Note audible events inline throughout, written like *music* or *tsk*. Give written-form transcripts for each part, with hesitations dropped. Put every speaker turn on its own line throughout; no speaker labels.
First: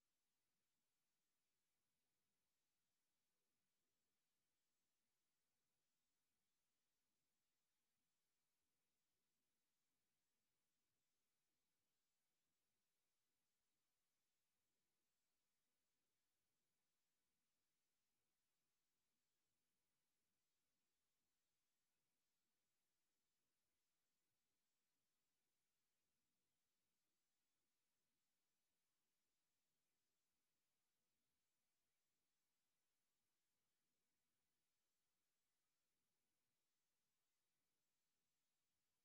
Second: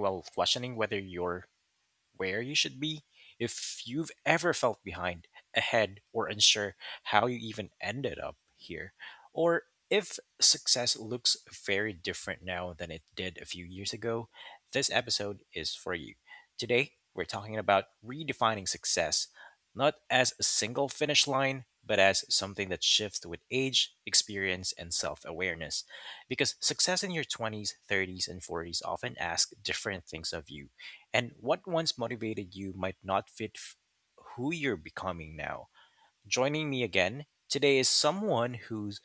while questioning whether you're where you should be. If you've ever felt behind, ahead, or unsure how you even ended up here, or if success looks very different now than it did a few years ago, this episode is for you. Today, we're talking about redefining success, not as a single finish line, but as something that shifts with age, experience, and self awareness. Because success in your 20s, 30s, and 40s often asks different things of you and what once motivated you might not fit who you're becoming now. Joining me again today is someone who's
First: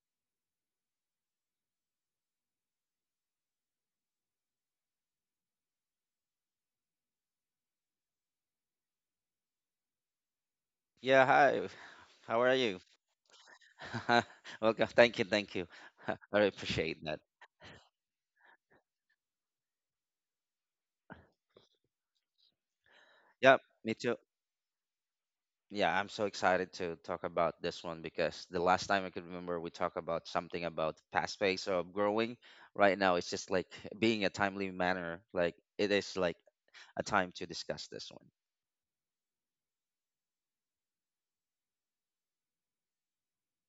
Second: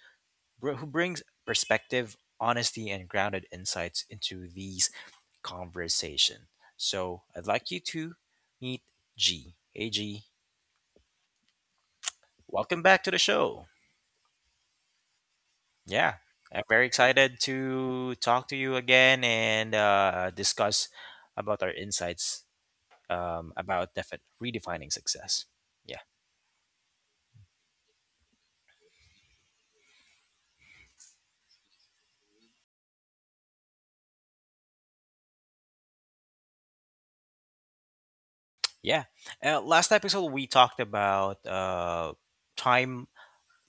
who brings perspective, honesty, and grounded insights into these conversation. So I'd like you to meet G. Hey G,
Yeah, hi. How are you?
welcome back to the show.
*laughs* Welcome. Thank you, thank you. *laughs*
Yeah,
I really
I'm very
appreciate that.
excited to talk to you again and discuss about our insights
Yep, me
about
too.
redefining success.
Yeah,
Yeah.
I'm so excited to talk about this one because the last time I could remember we talked about something about fast pace of growing. Right now, it's just like being a timely manner. Like it is like a time to discuss this.
Yeah. Last episode we talked about time.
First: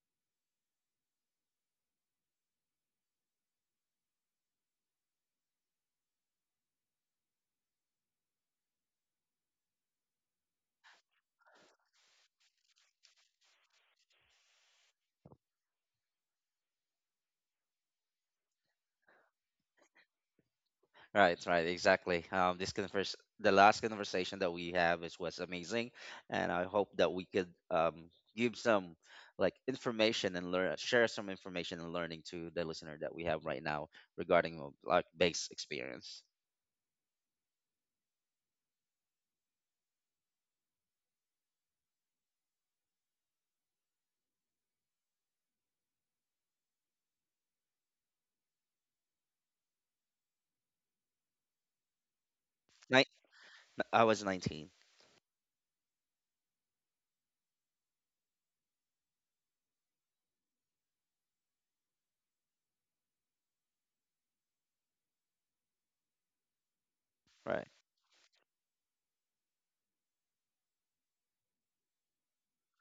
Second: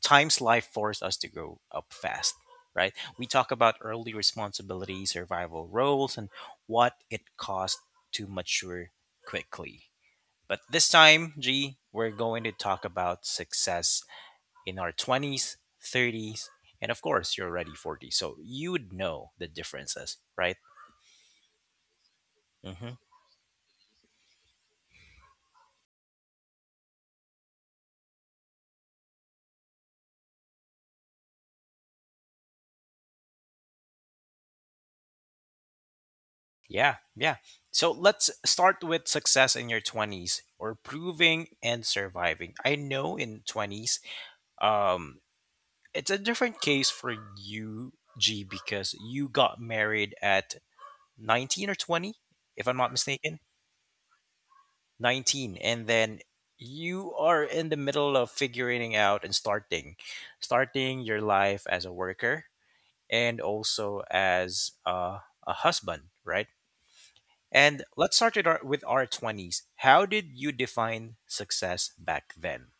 Time's life forced us to grow up fast, right? We talk about early responsibility, survival roles, and what it cost to mature quickly. But this time, G, we're going to talk about success in our 20s, thirties, and of course, you're already 40, so you'd know the differences, right?
Right, right, exactly.
Mm-hmm.
The last conversation that we have is was amazing, and I hope that we could give some like information and share some information and learning to the listener that we have right now regarding like base experience.
Yeah, yeah. So let's start with success in your 20s or proving and surviving. I know in 20s, um it's a different case for you G because you got married at 19 or 20 if I'm not
Ni-
mistaken.
I was 19,
19 and then you are in the middle of figuring out and starting your life as a worker and also as a husband, right?
right?
And let's start with our 20s. How did you define success back then?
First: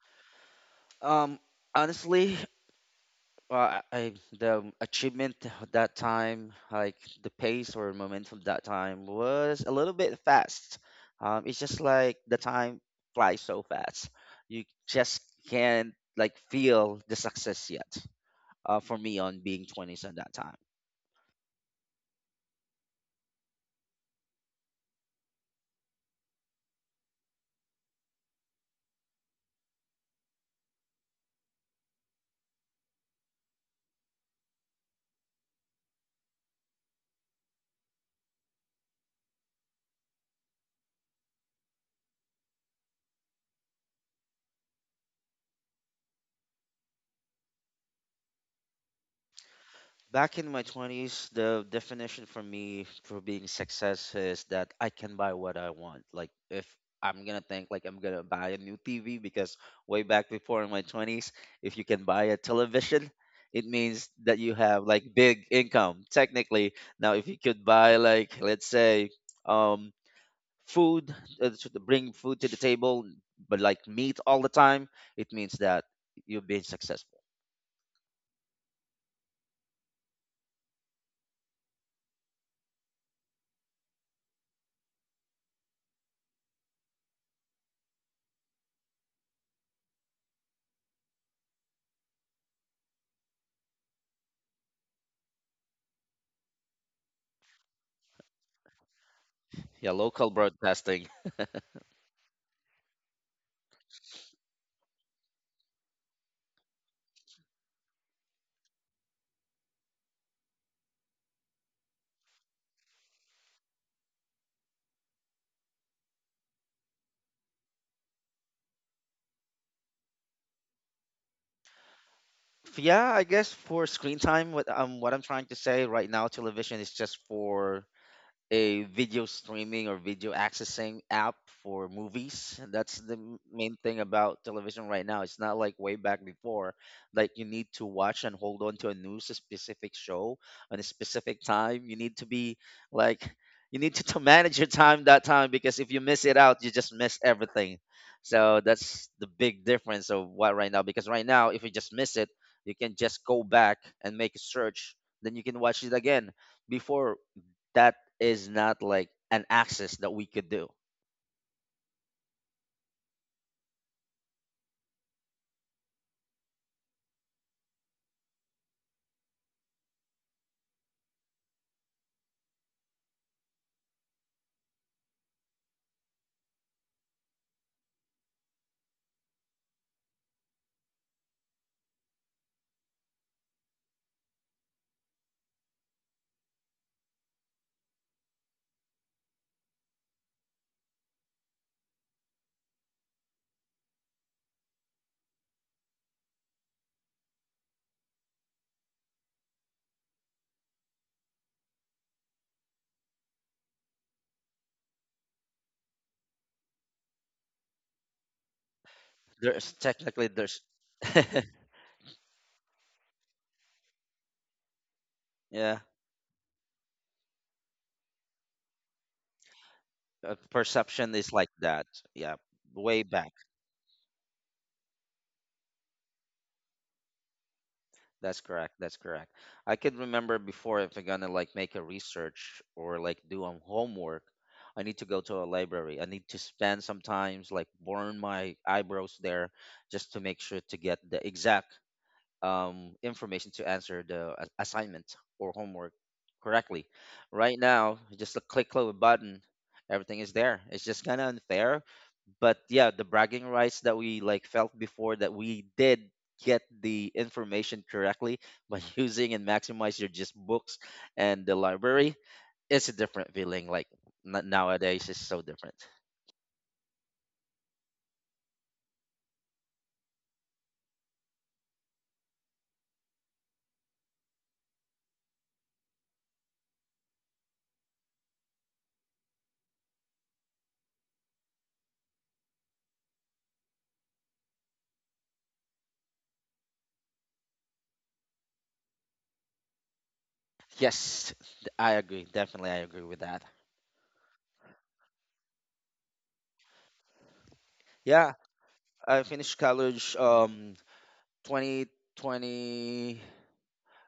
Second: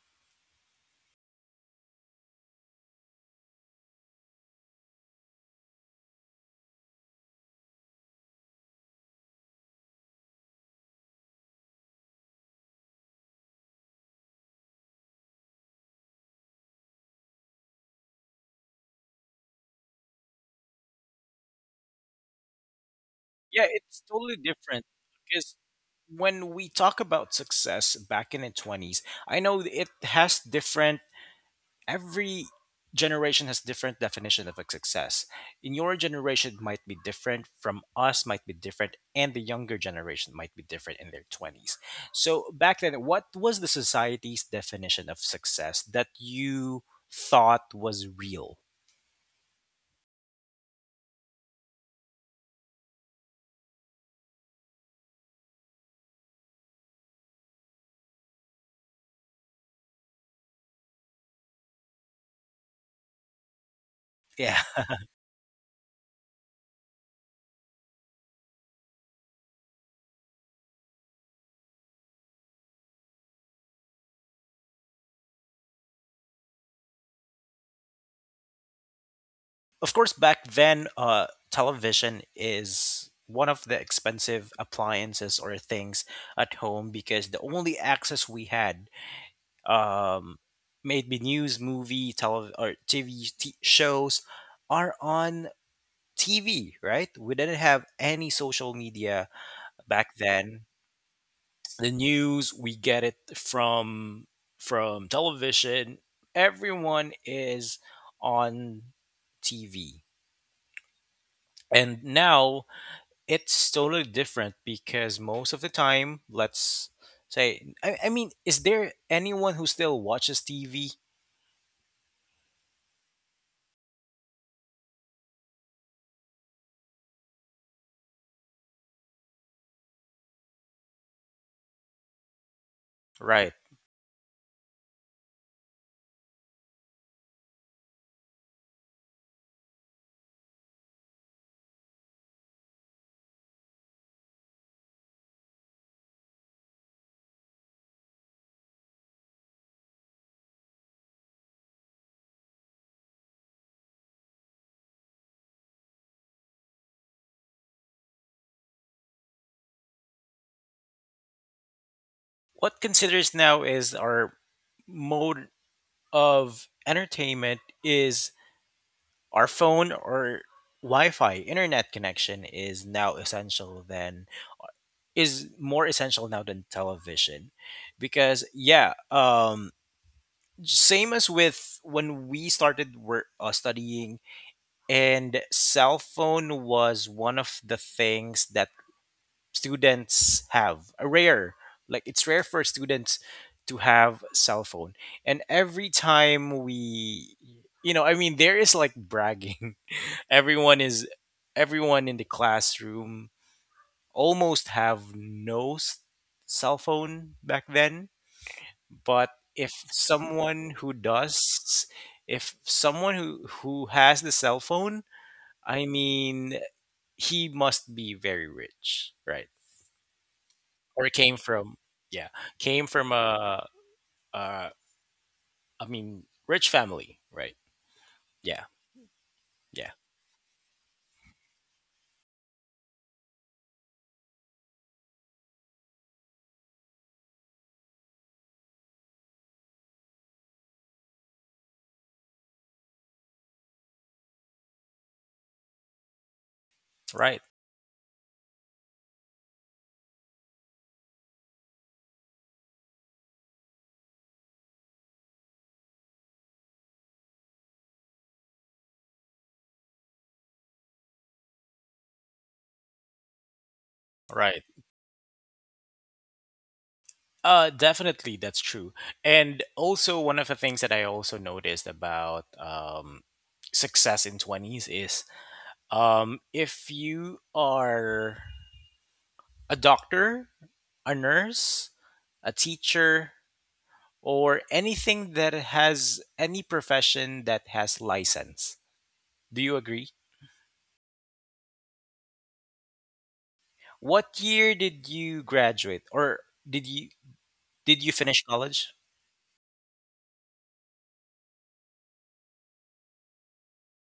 Um, Honestly, well, I the achievement of that time, like the pace or momentum that time, was a little bit fast. It's just like the time flies so fast. You just can't like feel the success yet. For me, on being twenties at that time.
Yeah, it's totally different because when we talk about success back in the 20s, I know it has different, every generation has different definition of a success. In your generation it might be different, from us might be different, and the younger generation might be different in their 20s. So back then, what was the society's definition of success that you thought was real?
Back in my 20s, the definition for me for being success is that I can buy what I want. Like if I'm gonna think like I'm gonna buy a new TV, because way back before in my 20s, if you can buy a television, it means that you
Yeah.
have
*laughs*
like big income technically. Now if you could buy like let's say um food, to bring food to the table but like meat all the time, it means that you've been successful.
Of course, back then, television is one of the expensive appliances or things at home because the only access we had um, made be news, movie, or TV shows are on TV, right? We didn't have any social media
Yeah,
back
local
then.
broadcasting.
The news we get it from television. Everyone is on TV. And now it's totally different because most of the time, let's say, I mean, is there anyone who still watches TV?
Yeah, I guess for screen time, what I'm trying to say right now, television is just for a video streaming or video accessing app for movies. That's the m-
Right.
main thing about television right now. It's not like way back before, like you need to watch and hold on to a specific show on a specific time. Like you need to manage your time that time, because if you miss it out, you just miss everything. So that's the big difference of what right now, because right now if you just miss it, you can just go back and make a search, then you can watch it again. Before, that is not like an access that we could do.
What considers now is our mode of entertainment is our phone or Wi-Fi. Internet connection is now essential than is more essential now than television, because yeah, same as with when we started work, studying and cell phone was one of the things that students have a rare like it's rare for students to have cell phone and every time we I mean there is like bragging. *laughs* Everyone is everyone in the classroom almost have no s- cell phone back then, but
There's
if
technically there's
someone who
*laughs*
does, if someone who has the cell phone,
Yeah.
I mean, he must be very rich, right? Or
Perception is
came
like
from,
that.
yeah,
Yeah,
came
way
from
back.
a, I mean, rich family, right?
That's
Yeah,
correct. That's correct. I
yeah,
could remember before, if I'm gonna like make a research or like do a homework, I need to go to a library. I need to spend sometimes like burn my eyebrows there, just to make sure to get the exact information to answer the assignment or homework correctly.
right,
Right now, just a click of a button, everything is there. It's just kind of unfair, but yeah, the bragging rights that we like felt before, that we did get the information correctly by *laughs* using and maximize your just books and the library. It's a different feeling. Like n-
right.
nowadays, it's so different.
Definitely, that's true. And also, one of the things that I also noticed about success in 20s is if you are a doctor, a nurse, a teacher, or anything that has any profession that has license. Do you agree?
Yes, I agree. Definitely, I agree with that.
What year did you graduate, or did you did you
Yeah,
finish college?
I finished college. 2020,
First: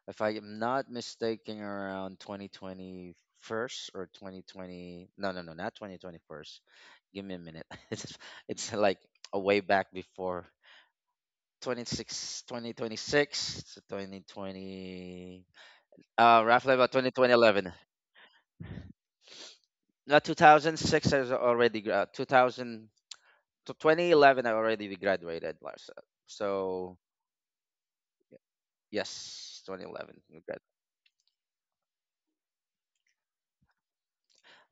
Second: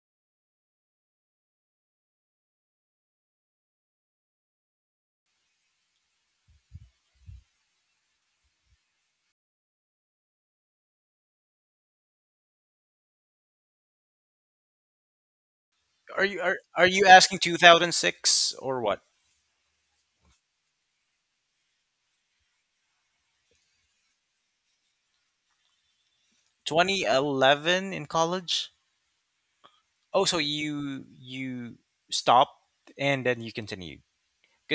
if I am not mistaken, around 2021st or 2020. No, no, no, not 2021st. Give me a minute. *laughs* It's like a way back before 26, 2026 to 2020.
Are you are,
Roughly
are
about
you asking
2011.
2006 or what?
No, 2006 is already 2000 to 2011. I already graduated last. So
2011 in college?
yes, 2011.
Oh, so you stopped and then you continued.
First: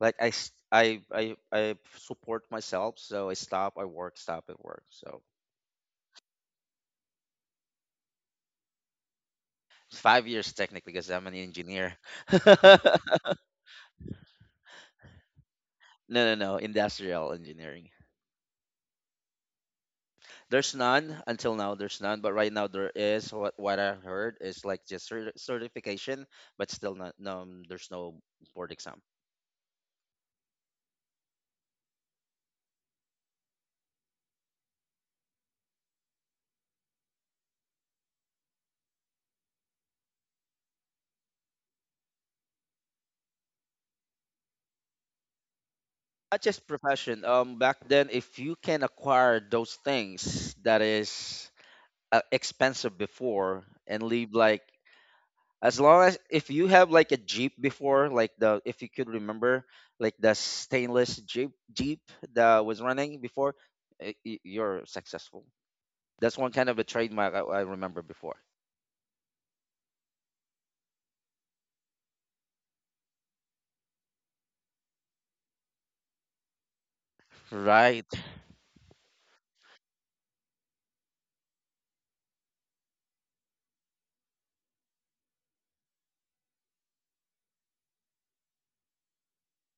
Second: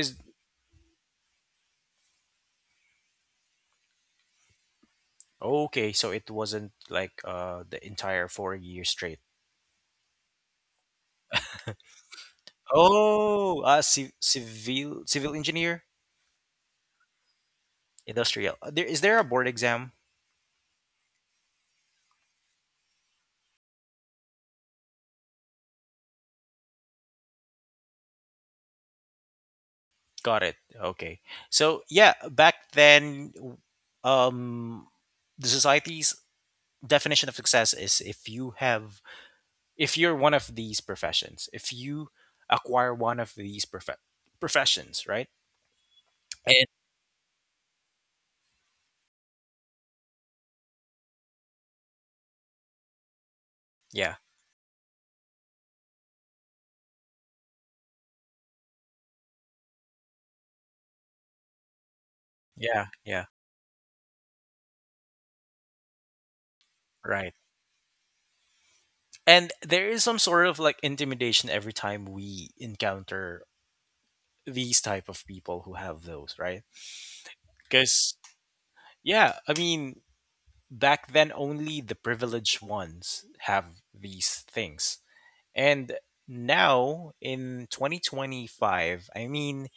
Like I support myself, so I stop, I work, stop at work. So
okay, so it wasn't like the entire 4 years straight.
5 years technically, because I'm an engineer. *laughs*
Oh, civil engineer,
No, no, no, industrial engineering.
industrial. There is there a board exam?
There's none until now. There's none, but right now there is. What I heard is like just certification, but still not. No, there's no board exam.
Got it. Okay. So yeah, back then, um, the society's definition of success is if you have, if you're one of these professions, if you acquire one of these professions, right?
Not just
And
profession. Back then, if you can acquire those things that is expensive before and
yeah,
leave like, as long as if you have like a jeep before, like the, if you could remember, like the stainless jeep that was
yeah,
running
yeah,
before, you're successful. That's one kind of a
right.
trademark. I remember before.
And there is some sort of like intimidation every time we encounter these type of people who have those, right? Because
Right.
yeah, I mean, back then, only the privileged ones have these things. And now in 2025, I mean,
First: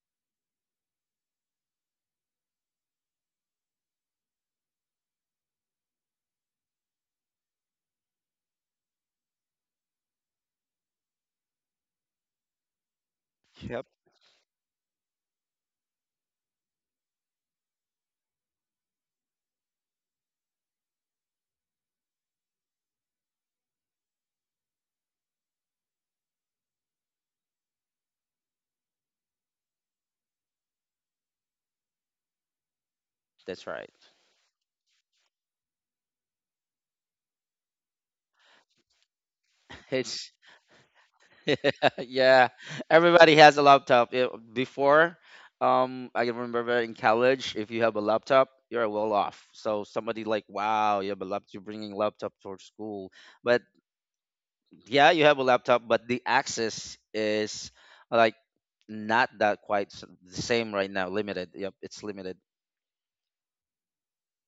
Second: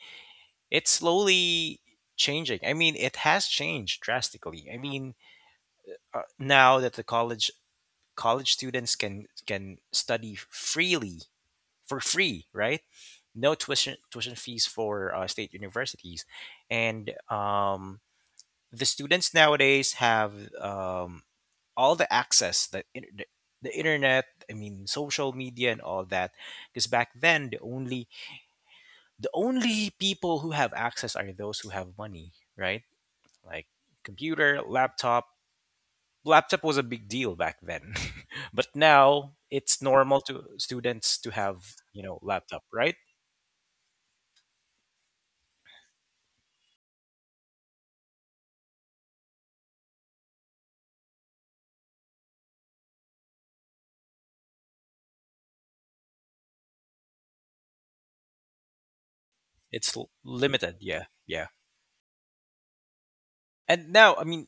it's slowly changing. I mean, it has changed drastically. I mean, now that the college students can study freely for free, right? No
Yep.
tuition fees for state universities, and the students nowadays have um, all the access that in, the internet. I mean social media and all that, because back then the only, the only people who have access are those who have money, right?
That's
Like
right.
computer, laptop, laptop was a big deal back then. *laughs* But now it's normal
It's
to students to have,
*laughs*
you know,
yeah,
laptop, right?
everybody has a laptop. Yeah, before, I can remember in college, if you have a laptop you're well off. So somebody like, wow, you have a laptop, you're bringing laptop for school. But yeah, you have a laptop, but the access is like not that quite
It's
the same
limited,
right
yeah,
now.
yeah.
Limited. Yep, it's limited.
And now I mean,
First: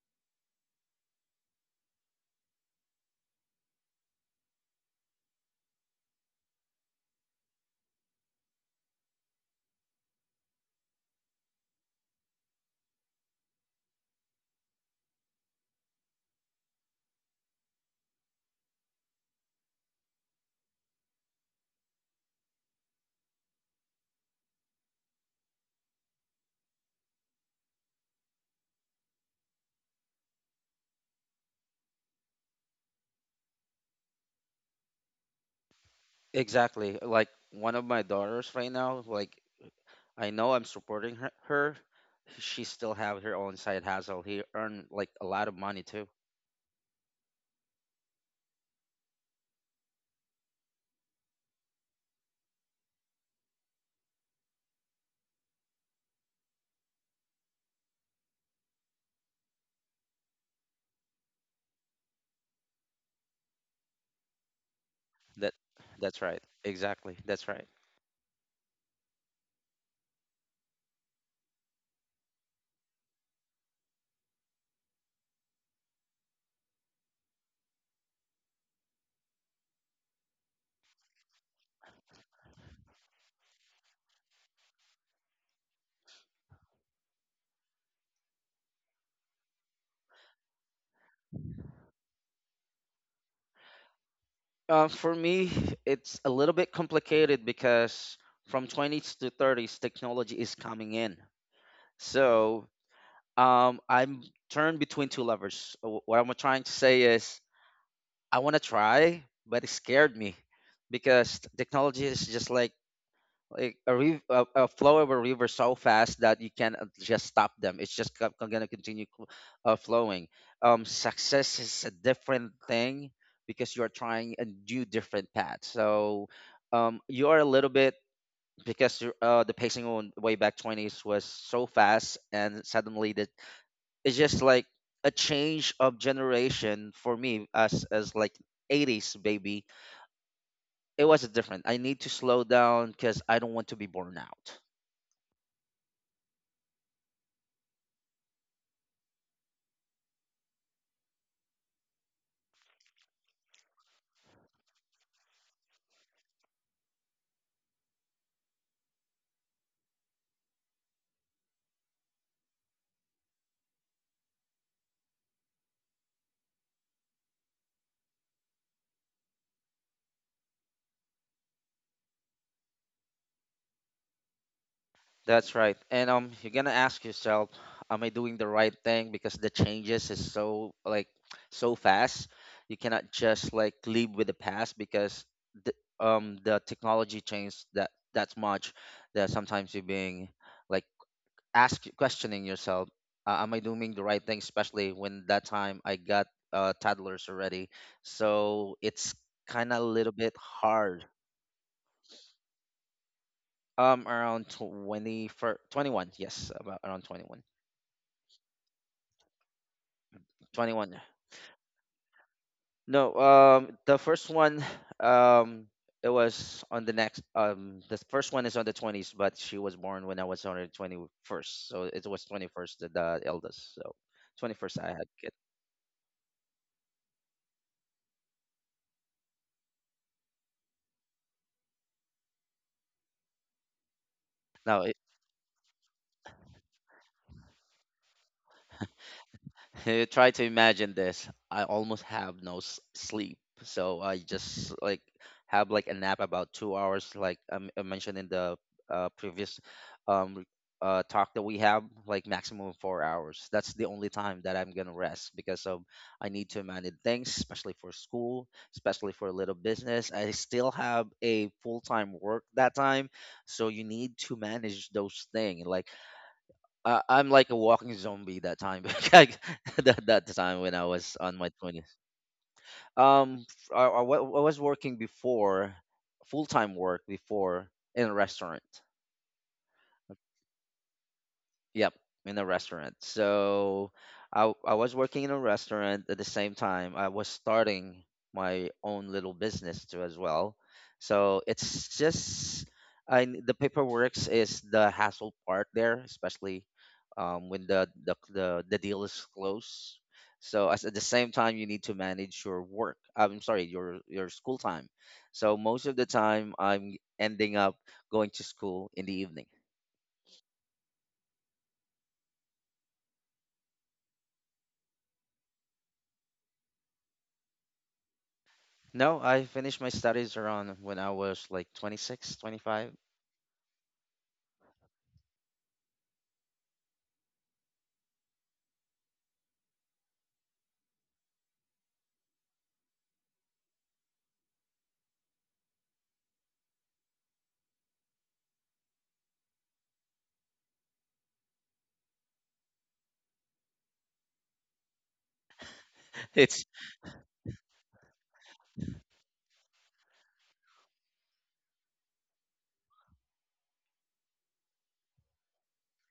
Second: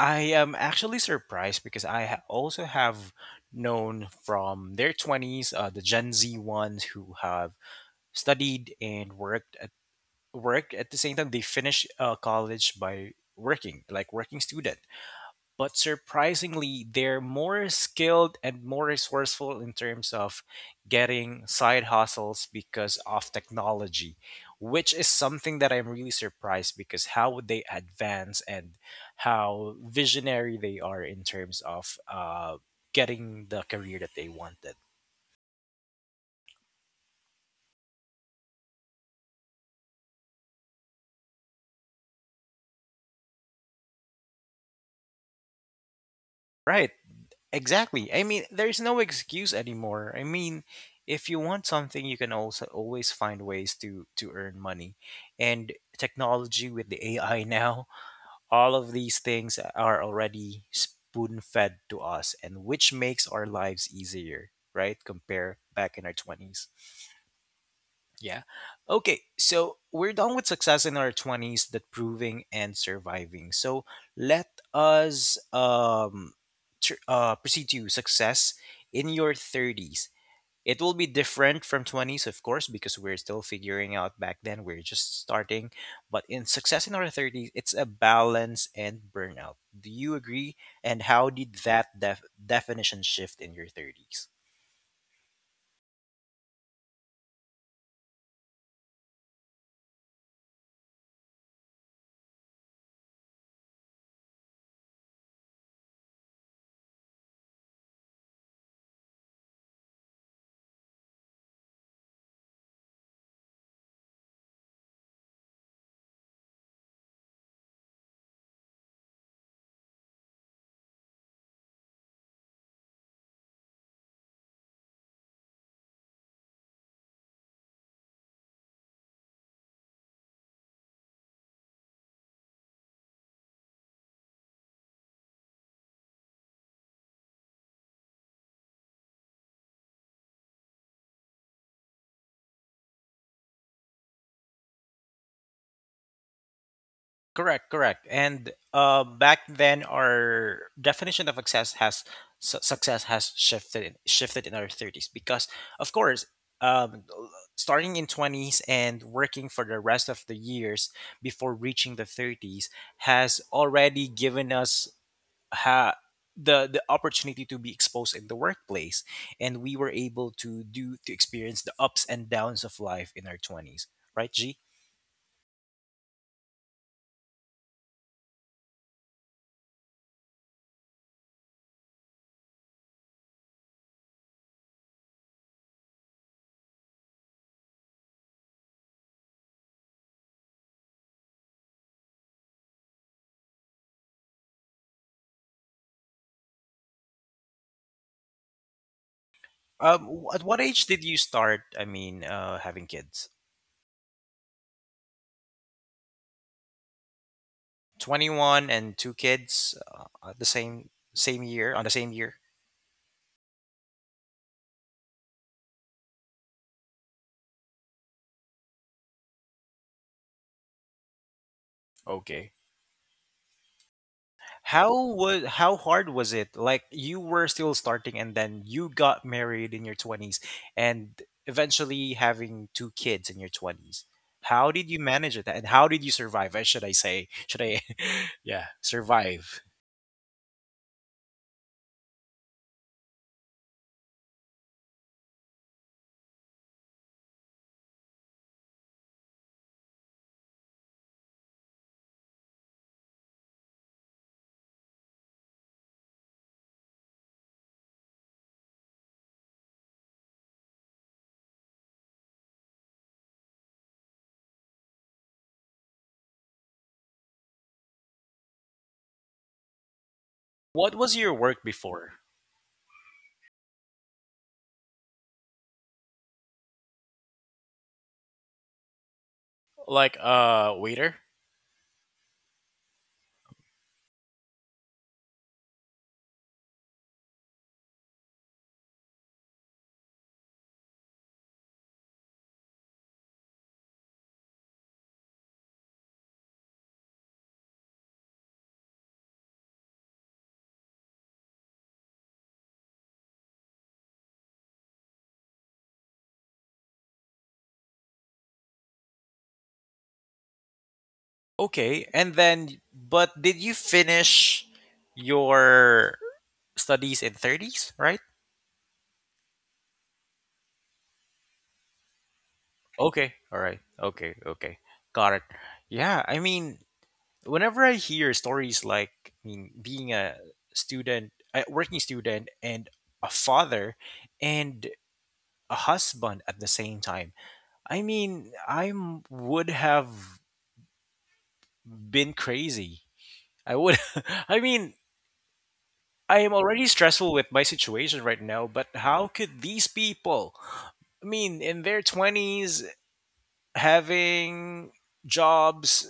I am actually surprised because I also have known from their 20s, the Gen Z ones who have studied and work at the same time they finish college by working, like working student, but surprisingly, they're more skilled and more resourceful in terms of getting side hustles because of technology, which is something that I'm really surprised because how would they advance and how visionary they are in terms of getting the career that they wanted.
Exactly. Like one of my daughters right now, like I know I'm supporting her. She still have her own side hustle. He earn like a lot of money too.
Right. Exactly. I mean, there's no excuse anymore. I mean, if you want something, you can also always find ways to earn money. And technology with the AI now, *laughs* all of these things are already spoon-fed to us and which makes our lives easier, right?
That
Compare back in our
that's right.
20s.
Exactly. That's right.
Yeah. Okay. So we're done with success in our 20s, that proving and surviving. So let us proceed to success in your 30s. It will be different from 20s, of course, because we're still figuring out back then. We're just starting. But in success in our 30s, it's a balance and burnout. Do you agree? And how did that definition shift in your 30s?
For me, it's a little bit complicated because from 20s to 30s, technology is coming in. So I'm turned between two lovers. What I'm trying to say is, I want to try, but it scared me, because technology is just like a flow of a river so fast that you can't just stop them. It's just gonna continue flowing. Success is a different thing, because you are trying a new different path. So you are a little bit, because you're, the pacing on way back 20s was so fast, and suddenly the it's just like a change of generation for me, as like 80s baby. It was different. I need to slow down because I don't want to be born out.
Correct, correct. And back then, our definition of success has shifted in our 30s because, of course, um, l- starting in twenties and working for the rest of the years before reaching the 30s has already given us ha- the opportunity to be exposed in the workplace, and we were able to do to experience the ups and downs of life in our twenties. Right, G?
That's right. And you're gonna ask yourself, am I doing the right thing? Because the changes is so like so fast, you cannot just like live with the past, because the, the technology changed that much that sometimes you're being like ask questioning yourself, am I doing the right thing, especially when that time I got toddlers already, so it's kind of a little bit
At what age did
hard.
you start? I mean, having kids.
Around 20 for 21, yes, about around 21
21 and two kids at the
21 yeah.
same year.
No, the first one, *sighs* um it was on the next, the first one is on the 20s, but she was born when I was on the 21st, so it was
Okay.
21st, the eldest, so 21st I
How
had kid.
was how hard was it? Like you were still starting, and then you got married in your 20s, and eventually having two kids in your twenties. How
No.
did you manage it, and how did you survive? I should I say? Should I? *laughs* yeah, survive.
*laughs* Try to imagine this. I almost have no sleep, so I just like have like a nap about 2 hours, like I mentioned in the previous um re- talk that we have, like maximum of 4 hours. That's the only time that I'm gonna rest, because of I need to manage things, especially for school, especially for a little business. I still have a full time work that time, so you need to manage those things. Like I'm like a walking zombie that time. *laughs* Like, that time when I
What was
was
your
on my
work
twenties.
before?
I was working before, full time work before in a restaurant.
Like a waiter?
Yep, in a restaurant. So I was working in a restaurant at the same time. I was starting my own little business too as well. So it's just, the paperwork's is the hassle part there, especially when the deal is closed. So at the same time, you need to manage your work. I'm sorry, your school time. So most of the time, I'm ending up going to school in the evening.
Okay, and then but did you finish your studies in 30s, right?
No, I finished my studies around when I was like 26, 25.
Okay. All right. Okay. Okay. Got it. Yeah, I mean, whenever I hear stories like, I mean, being a student, a working student and a father and a husband at the same time. I mean, I would have been crazy. I would. *laughs* I mean, I am
It's
already stressful with my situation right now, but how could these people, I mean, in their 20s, having jobs,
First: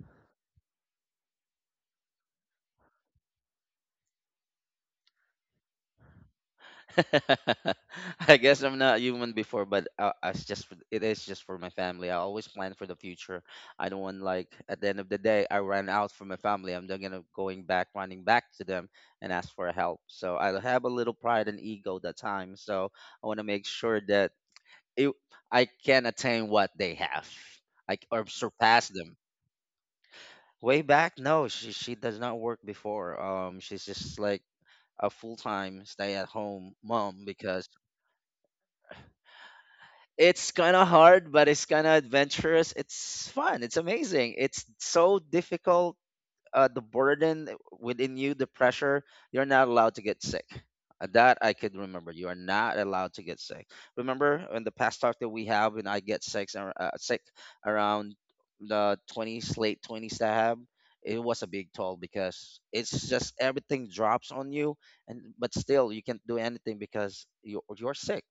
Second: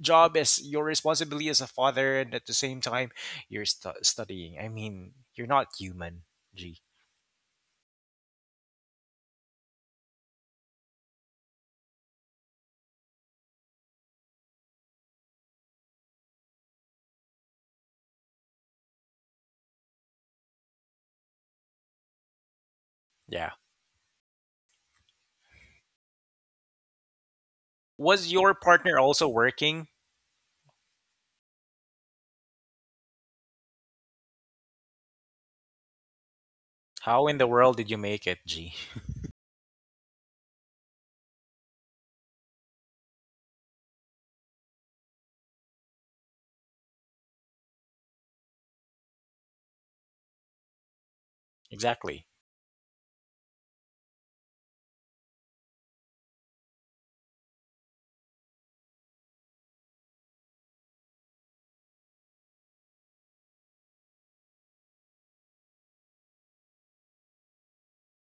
job as your responsibility as a father, and at the same time, you're studying? I mean, you're not human, G.
*laughs* I guess I'm not human before, but I s- just for- it is just for my family. I always plan for the future. I don't want like at the end of the day I ran out from my family. I'm not gonna going back running back to them and ask for help. So I have a little pride and ego that time. So I want to
Yeah.
make sure that it, I can attain what they have. Or
Was your
surpass
partner
them.
also working?
Way back, no, she does not work before. She's just like a full time stay at home mom,
How in the
because
world did you make it, G?
it's kind of hard, but it's kind of adventurous. It's fun. It's amazing. It's so difficult, the burden within you, the pressure, you're not allowed to get sick. That I could remember.
Exactly.
You are not allowed to get sick. Remember in the past talk that we have, when I get sick, sick around the 20s, late 20s I have, it was a big toll, because it's just everything drops on you, and but still you can't do anything because you're sick.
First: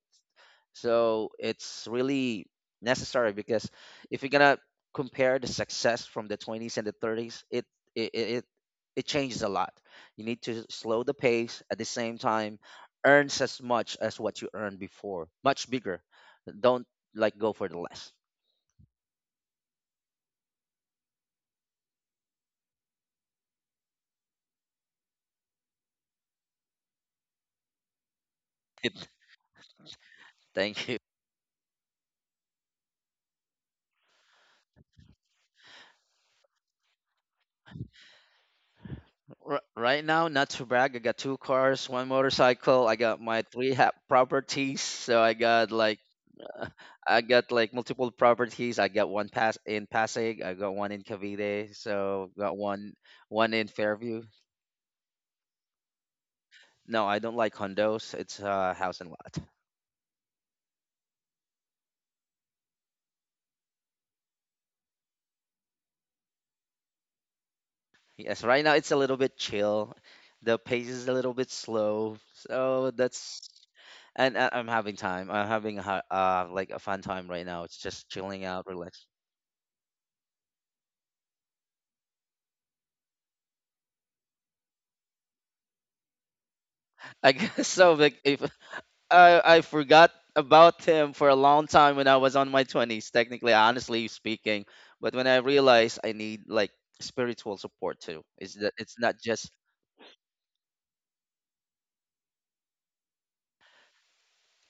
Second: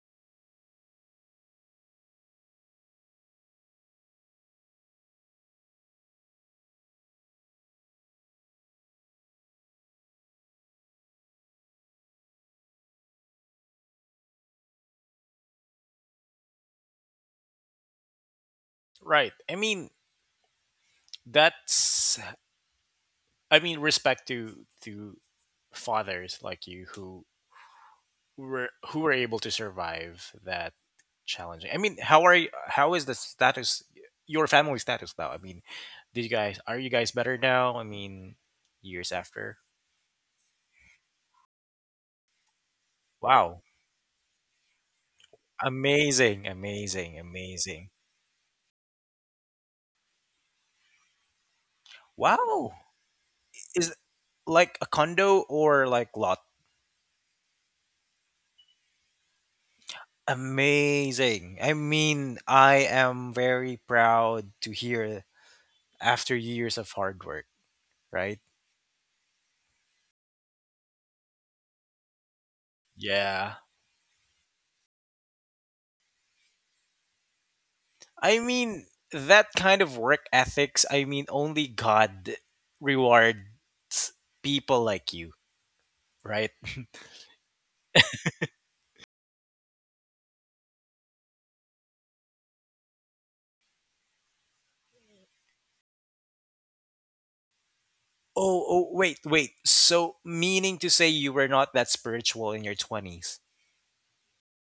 So it's really necessary, because if you're gonna compare the success from the 20s and the 30s, it it it it changes a lot. You need to slow the pace at the same time, earns as much as what you earned before, much bigger. Don't like go for the less.
Right. I mean, that's, I mean respect to fathers like you who were
*laughs*
able to survive that
Thank you.
challenging. I mean, how are you, how is the status, your family status now? I mean, do you guys, are you guys better now? I mean, years after.
Right now, not to brag, I got two cars, one motorcycle. I got my
Wow.
three ha- properties. So I got like
Amazing,
*laughs*
amazing,
I got like
amazing.
multiple properties. I got one pass in Pasig. I got one in Cavite. So got
Wow.
one in
Is it
Fairview.
like a condo or like lot?
No, I don't like condos. It's house and lot.
Amazing. I mean, I am very proud to hear after years of hard work, right?
Yes, right now it's a little bit chill. The pace is a little bit slow. So that's
Yeah.
I'm having time. I'm having like a fun time right now. It's just
I
chilling out,
mean,
relax.
that kind of work ethics, I mean, only God rewards people like you, right?
I *laughs* guess so. Like if I I forgot about him for a long time when I was on my 20s, technically, honestly speaking. But when I realized I need like spiritual support too, it's
Oh,
that
oh,
it's not
wait,
just
wait. So, meaning to say you were not that spiritual in your 20s?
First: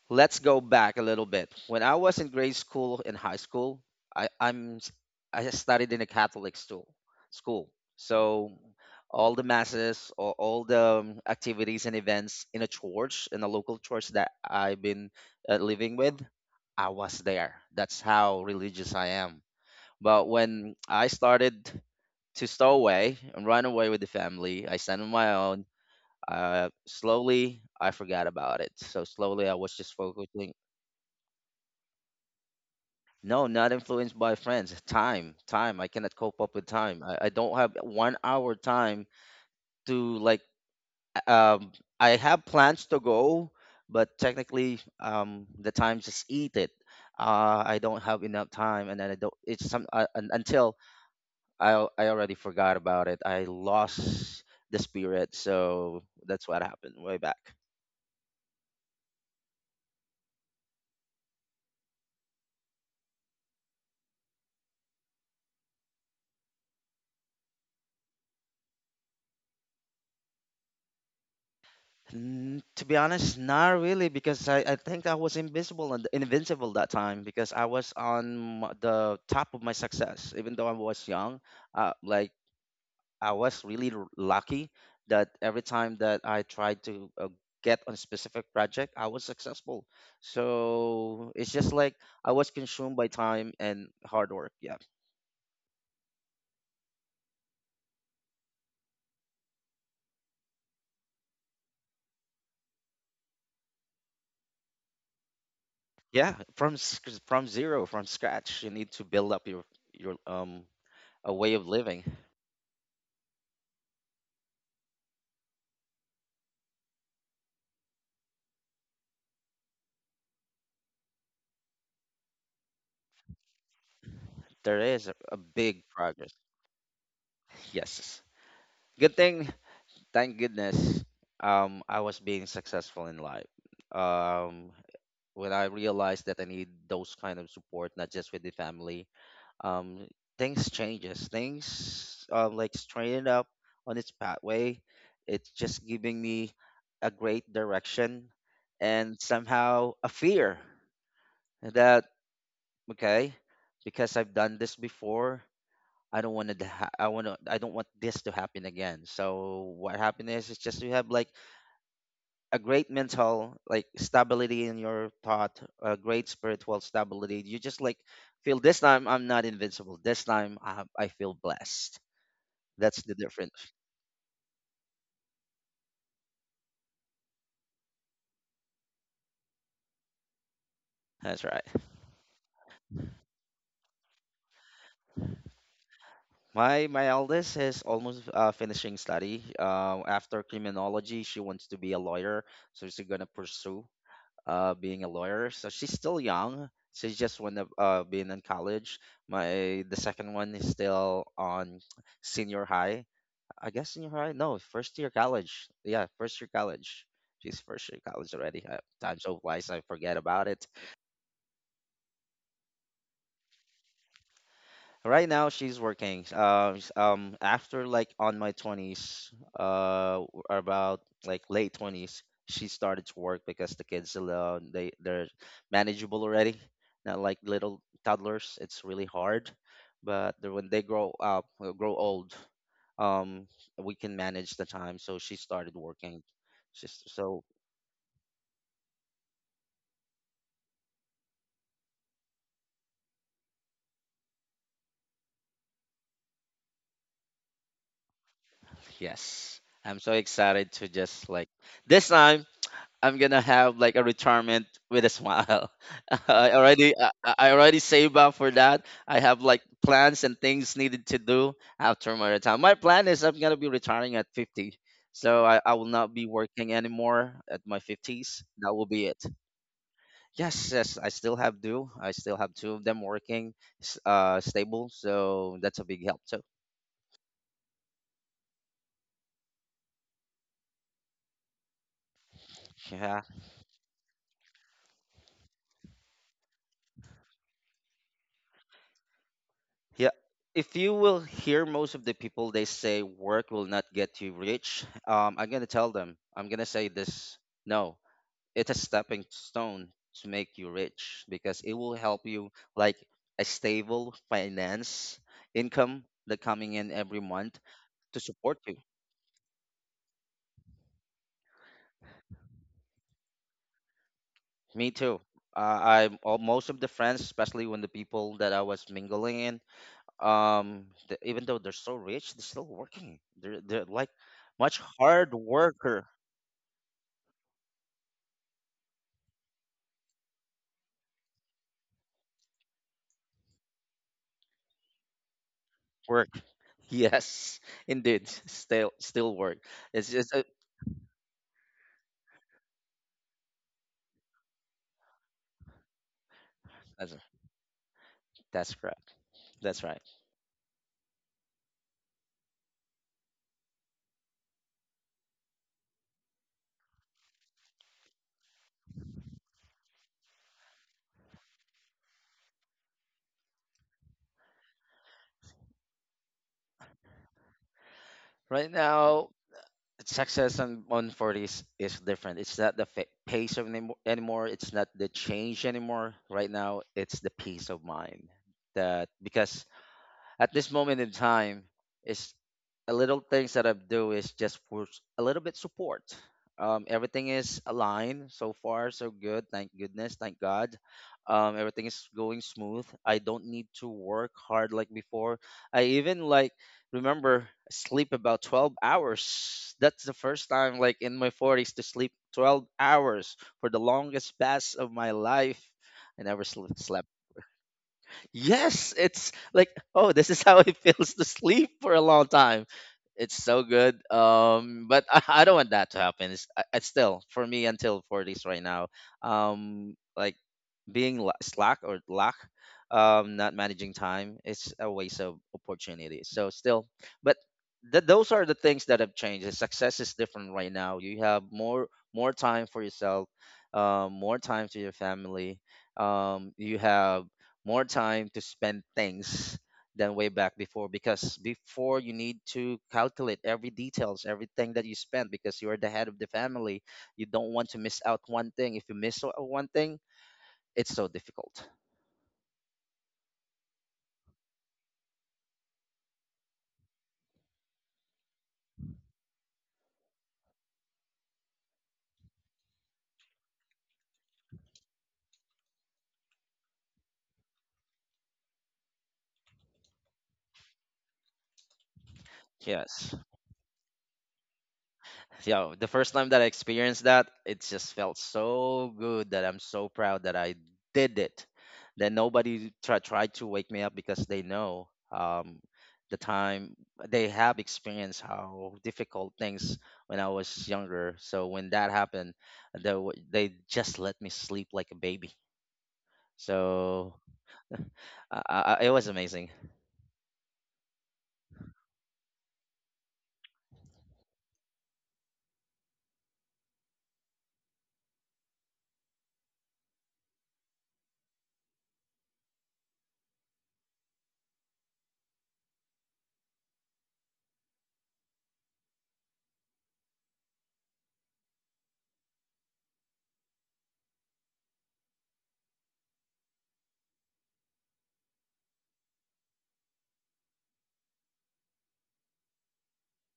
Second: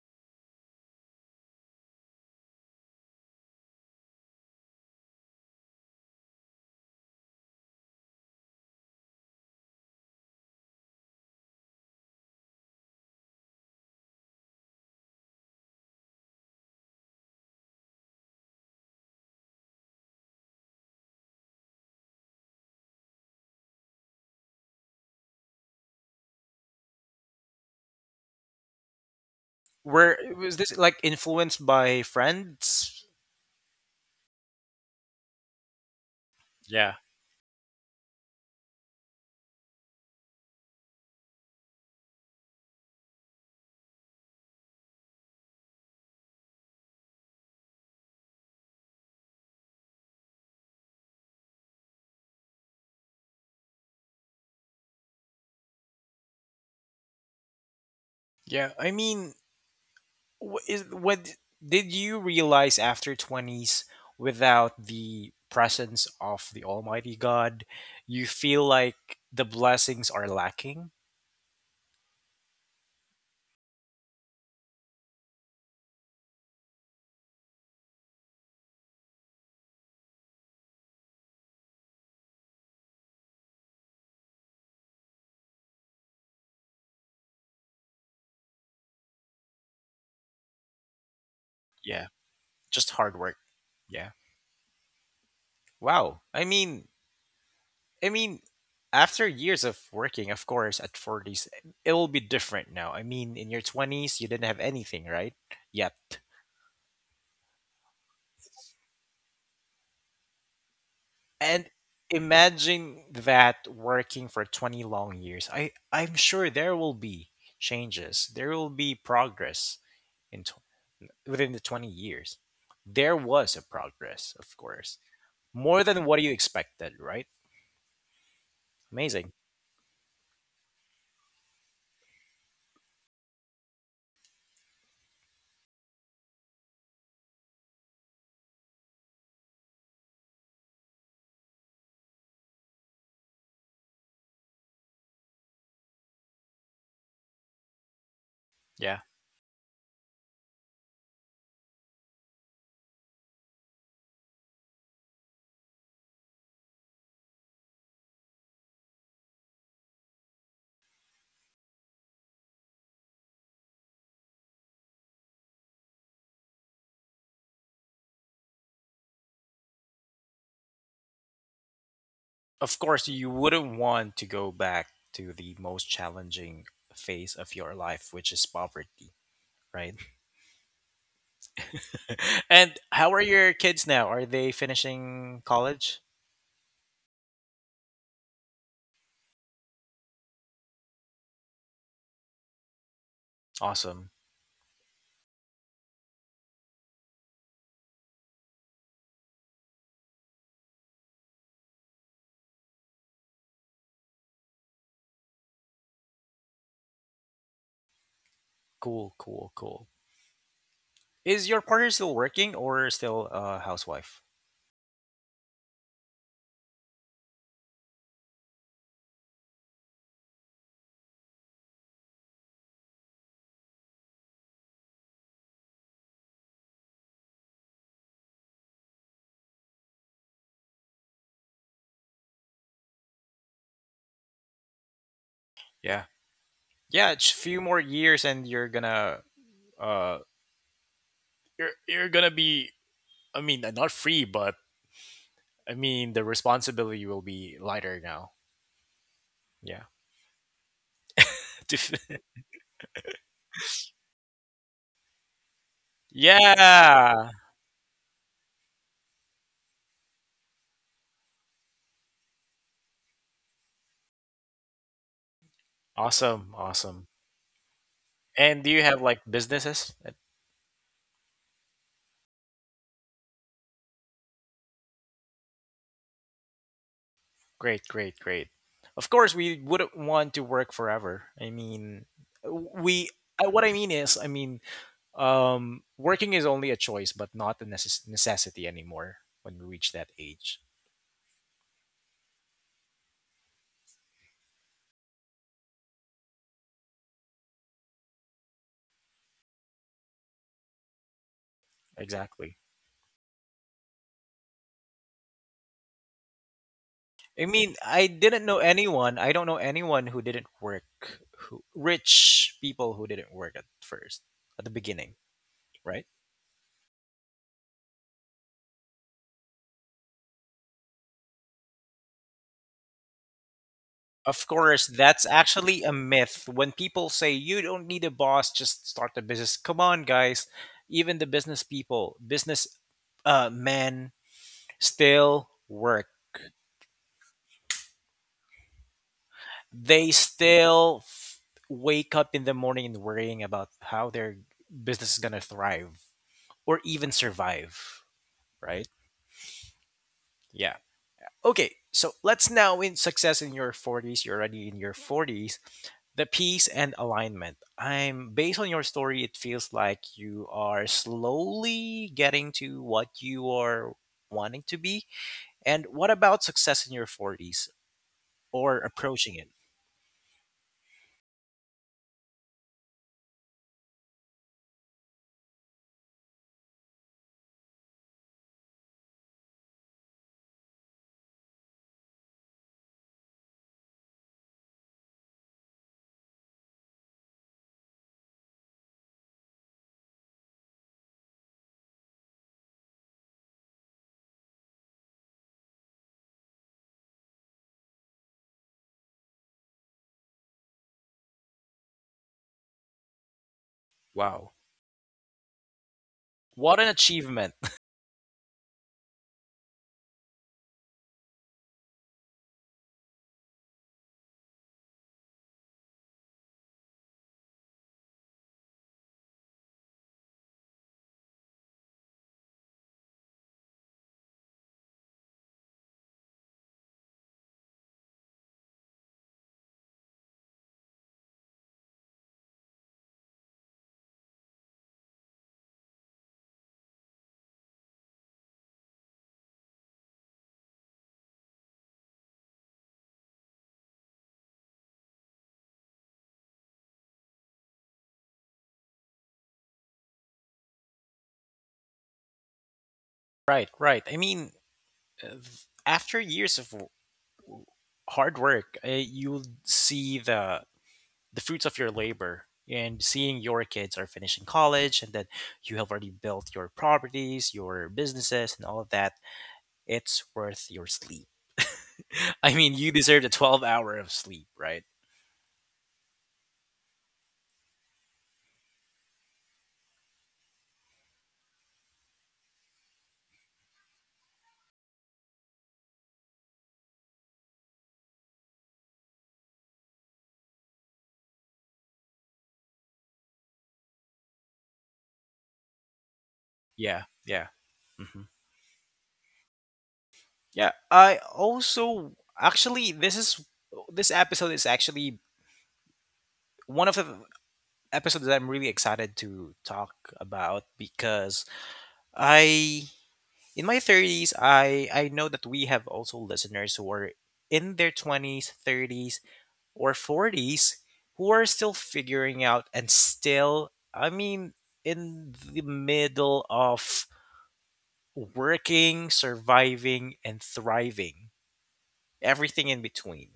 let's go back a little bit. When I was in grade school and high school, I, I'm s- I studied in a Catholic school. School, so all the masses, or all the activities and events in a church, in a local church that I've been living with, I was there. That's how religious I am. But when I started to stow away and run away with the family, I stand on my own. Slowly, I forgot about it. So slowly, I was just
Were,
focusing.
was this like influenced by friends?
No, not influenced by friends. Time. I cannot cope up with
Yeah.
time. I don't have 1 hour time to like. Um, I have plans to go, but technically, the time just eat it. I don't have enough time, and then I don't. It's some until I already forgot about it. I lost the spirit, so that's what happened way back.
Yeah, I mean, wh- is what did you realize after 20s without the presence of the Almighty God, you feel like the blessings are lacking?
Mm, to be honest, not really, because I think I was invisible and invincible that time because I was on the top of my success. Even though I was young, uh, like I was really lucky that every time that I tried to get on a specific project, I was successful. So it's just like
Yeah.
I was
Just
consumed by
hard work.
time and
Yeah.
hard work. Yeah,
Wow. I mean, after years of working, of course, at 40s, it will be different now. I mean, in your 20s, you didn't have anything, right? Yet.
yeah. From from zero, from scratch, you need to build up your a way of
And
living.
imagine that working for 20 long years. I'm sure there will be changes. There will be progress in tw- within the 20 years. There was a progress, of
There
course.
is a
More
big
than what you
progress.
expected, right?
Yes. Good
Amazing.
thing, thank goodness, I was being successful in life. Um, when I realized that I need those kind of support, not just with the family, um, things changes. Things like straighten up on its pathway. It's just giving me a great direction and somehow a fear that okay, because I've done this before, I want to. I don't want this to happen again. So what happened is, it's just you have like a great mental like stability in your thought, a great spiritual stability. You just like feel this time I'm not invincible. This time I feel blessed.
Of
That's
course,
the
you
difference.
wouldn't want to go back to the most challenging phase of your life, which is poverty, right?
That's right.
*laughs* And how are your kids now? Are they finishing college?
My eldest is almost finishing study. After criminology, she wants to be a lawyer, so she's gonna pursue
Awesome.
being a lawyer. So she's still young. She's just one of being in college. My the second one is still on senior high. I guess senior high. No, first year college. Yeah, first year college. She's first year college already.
Cool,
Time so
cool,
flies, I
cool.
forget about it.
Is your partner still working or still a housewife?
Right now she's working. After like on my twenties, about like late 20s, she started to work because the kids they're manageable already. Not like little toddlers. It's really hard, but when they grow up, grow old, um, we can manage the time. So she started
Yeah.
working. Just
Yeah, it's
so
few more years and uh you're gonna be I mean, not free, but I mean the responsibility will be lighter now.
yes,
Yeah.
I'm so excited to just like
*laughs* To
this
f-
time I'm gonna have like a retirement with a smile. *laughs* I already I
yeah.
I already saved up for that. I have like plans and things needed to do after my retirement. My plan is I'm gonna be retiring at 50, so I will not be
Awesome.
working
Awesome.
anymore at my 50s.
And do
That
you
will
have
be
like
it.
businesses?
Yes, yes, I still have do. I still have two of them working, stable. So that's a big help too.
Great, great, great. Of course, we wouldn't want to work forever. I mean, we.
Yeah.
What I mean is, I mean, working is only a choice, but not a necessity anymore when we reach that
Yeah.
age.
If you will hear most of the people, they say work will not get you rich. I'm gonna tell them. I'm gonna say this. No, it's a stepping stone to make you rich because it will help
Exactly.
you like a stable finance income that coming in every
I
month
mean, I
to
didn't know
support you.
anyone. I don't know anyone who didn't work. Who, rich people who didn't work at first, at the
Me
beginning,
too.
right?
I all, most of the friends, especially when the people that I was mingling in, even though they're so rich, they're still working. They're like
Of
much
course, that's
hard
actually a
worker
myth. When people say you don't need a boss, just start a business. Come on, guys. Even the business people, business men still work.
work. *laughs* Yes, indeed, still work.
They
It's just a,
still f- Wake up in the morning and worrying about how their business is going to thrive or even
that's,
survive,
that's
right?
correct. That's right.
Yeah. Okay, so let's now in success in your 40s. You're already in your 40s, the peace and alignment. I'm Based on your story, it feels like you are slowly getting to what you are wanting to be. And what about success in your 40s
Right
or
now,
approaching it?
success on forties is different. It's not the fa- pace of anymore, anymore. It's not the change anymore. Right now, it's the peace of mind that because at this moment in time is a little things that I do is just for a little bit support. Everything is aligned so far, so good. Thank goodness, thank God. Everything is going smooth. I don't need to work hard like before. I even like remember sleep about 12 hours. That's the first time like in my 40s to sleep 12 hours for the longest
Wow,
pass of my life. I never sl-
what an
slept.
achievement.
Yes, it's like, oh, this is *laughs* how it feels to sleep for a long time. It's so good. But I don't want that to happen. It's still for me until 40s right now. Like being slack or lack, not managing time, it's a waste of opportunity, so still, but those are the things that have changed. The success is different right now. You have more time for yourself, more time to your family, you have more time to spend things than way back before, because before you need to calculate every details, everything that you spend, because you're the head of the family. You don't want to miss out one thing. If you miss one thing, it's so difficult.
*laughs* Right, right. I mean uh, after years of hard work, you'll see the fruits of your labor and seeing your kids are finishing college, and then you have already built your properties, your businesses, and all of that. It's worth your sleep. *laughs* I mean, you
Yes.
deserve the 12 hour of sleep, right?
Yeah. The first time that I experienced that, it just felt so good that I'm so proud that I did it. Then nobody tried to wake me up because they know the time they have experienced how difficult things when I was younger. So when that happened, they just let me sleep like a baby.
Yeah,
So
yeah. hmm
*laughs* it was amazing.
Yeah, I also, actually, this episode is actually one of the episodes that I'm really excited to talk about. Because I in my 30s, I know that we have also listeners who are in their 20s, 30s or 40s who are still figuring out and still, I mean, in the middle of working, surviving, and thriving, everything in between.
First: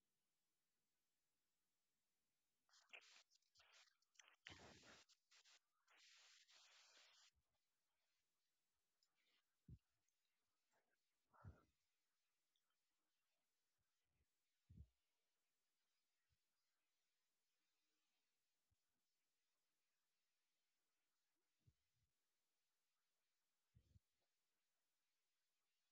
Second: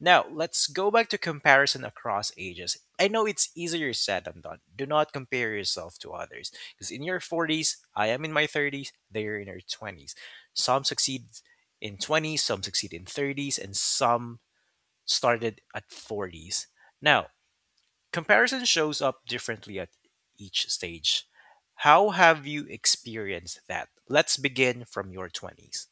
Now, let's go back to comparison across ages. I know it's easier said than done. Do not compare yourself to others. Because in your 40s, I am in my 30s, they're in their 20s. Some succeed in 20s, some succeed in 30s, and some started at 40s. Now, comparison shows up differently at each stage. How have you experienced that? Let's begin from your 20s.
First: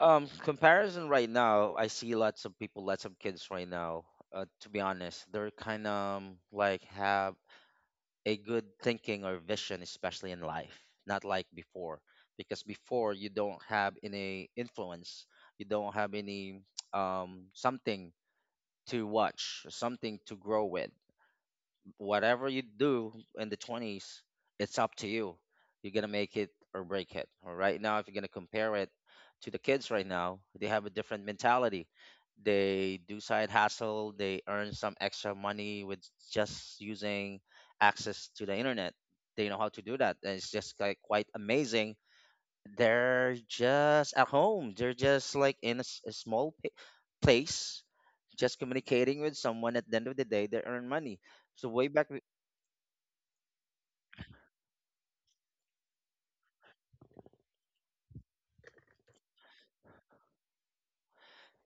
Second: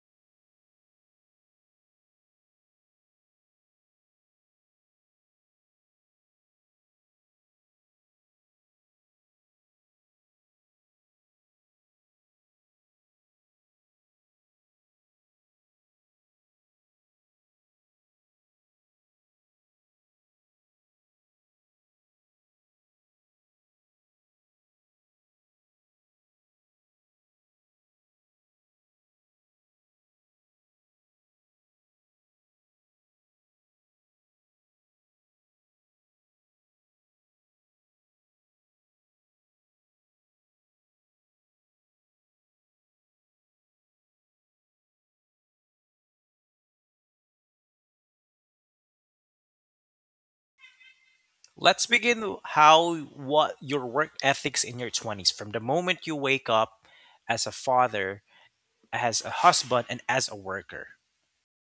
Comparison right now, I see lots of people, lots of kids right now. To be honest, they're kind of like have a good thinking or vision, especially in life, not like before. Because before you don't have any influence, you don't have any *tsk* something to watch, something to grow with whatever you do in the 20s, it's up to you. You're going to make it or break it. Or right now, if you're going to compare it to the kids right now, they have a different mentality. They do side hustle, they earn some extra money with just using access to the internet. They know how to do that. And it's just like quite amazing. They're just at home, they're just like in a small place, just communicating with someone at the end of the day, they earn money. So way back
How what your work ethics in your 20s from the moment you wake up as a father, as a husband and as a worker.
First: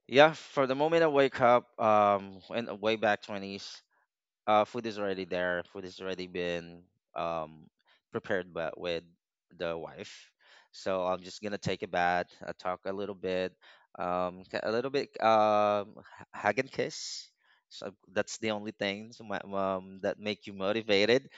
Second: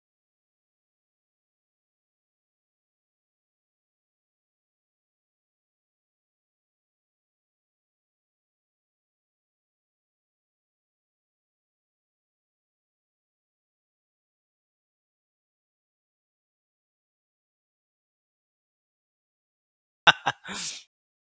yeah, for the moment I wake up, in way back twenties, food is already there. Food is already been um prepared, but with the wife. So I'm just gonna take a bath, talk a little bit, a little bit hug and kiss. So that's the only thing so my, that make you motivated.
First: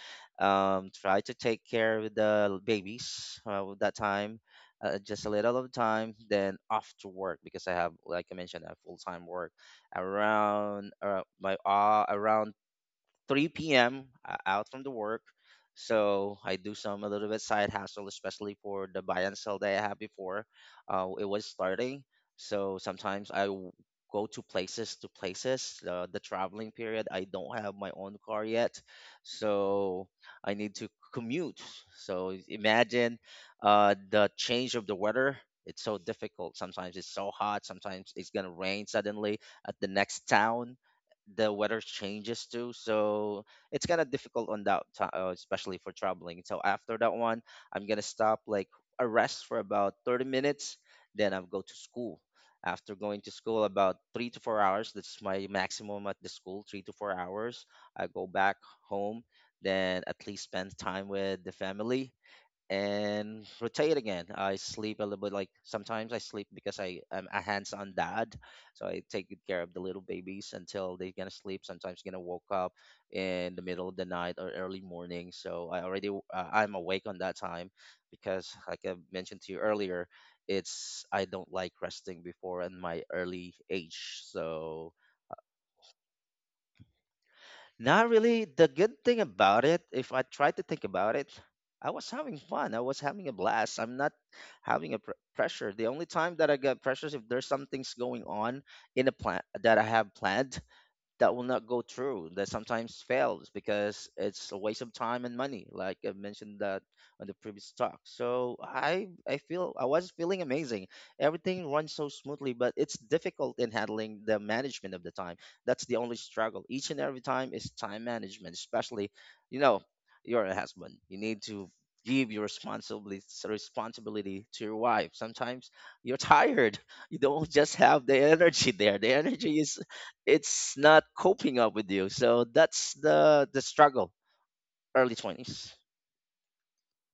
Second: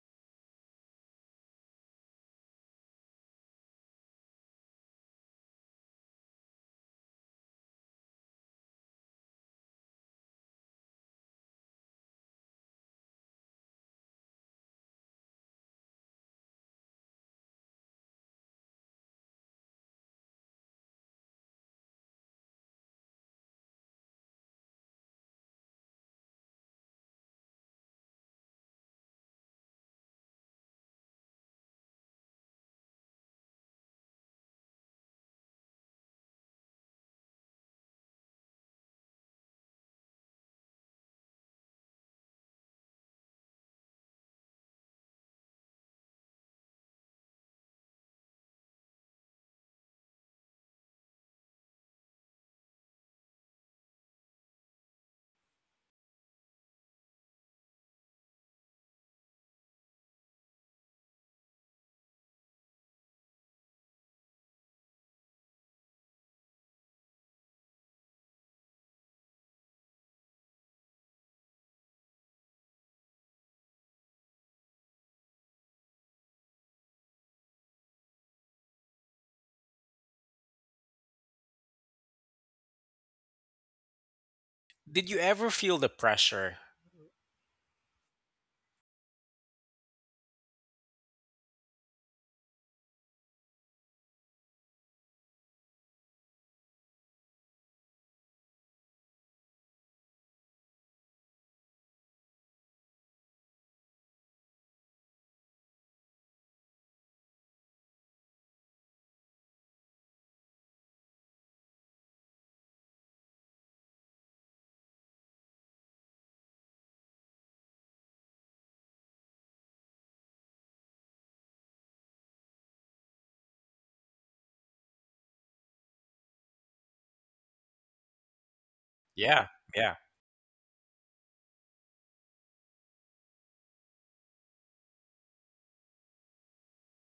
Try to take care of the babies with that time, just a little of time. Then off to work because I have, like I mentioned, a full time work around my around 3 p.m. Out from the work. So I do some a little bit side hustle, especially for the buy and sell that I had before. It was starting. So sometimes go to places to places. The traveling period, I don't have my own car yet, so I need to commute. So imagine the change of the weather. It's so difficult. Sometimes it's so hot. Sometimes it's gonna rain suddenly at the next town, the weather changes too, so it's kind of difficult on that time, especially for traveling. So after that one, I'm gonna stop, like, a rest for about 30 minutes, then I'll go to school. After going to school about 3 to 4 hours — that's my maximum at the school, 3 to 4 hours — I go back home, then at least spend time with the family and rotate again. I sleep a little bit, like sometimes I sleep because I am a hands-on dad, so I take good care of the little babies until they're gonna sleep. Sometimes gonna woke up in the middle of the night or early morning, so I already I'm awake on that time because, like I mentioned to you earlier, it's I don't like resting before in my early age, so
Did you ever feel the pressure?
not really. The good thing about it, if I try to think about it, I was having fun. I was having a blast. I'm not having a pressure. The only time that I get pressures if there's some things going on in a plan that I have planned, that will not go through, that sometimes fails because it's a waste of time and money, like I mentioned that on the previous talk. So I feel I was feeling amazing. Everything runs so smoothly, but it's difficult in handling the management of the time. That's the only struggle each and every time, is time management, especially, you know you're a husband, you need to give your responsibility to your wife. Sometimes you're *laughs* tired, you don't just have the energy there. The
Yeah,
energy is
yeah.
it's not coping up with you. So that's the struggle. early 20s.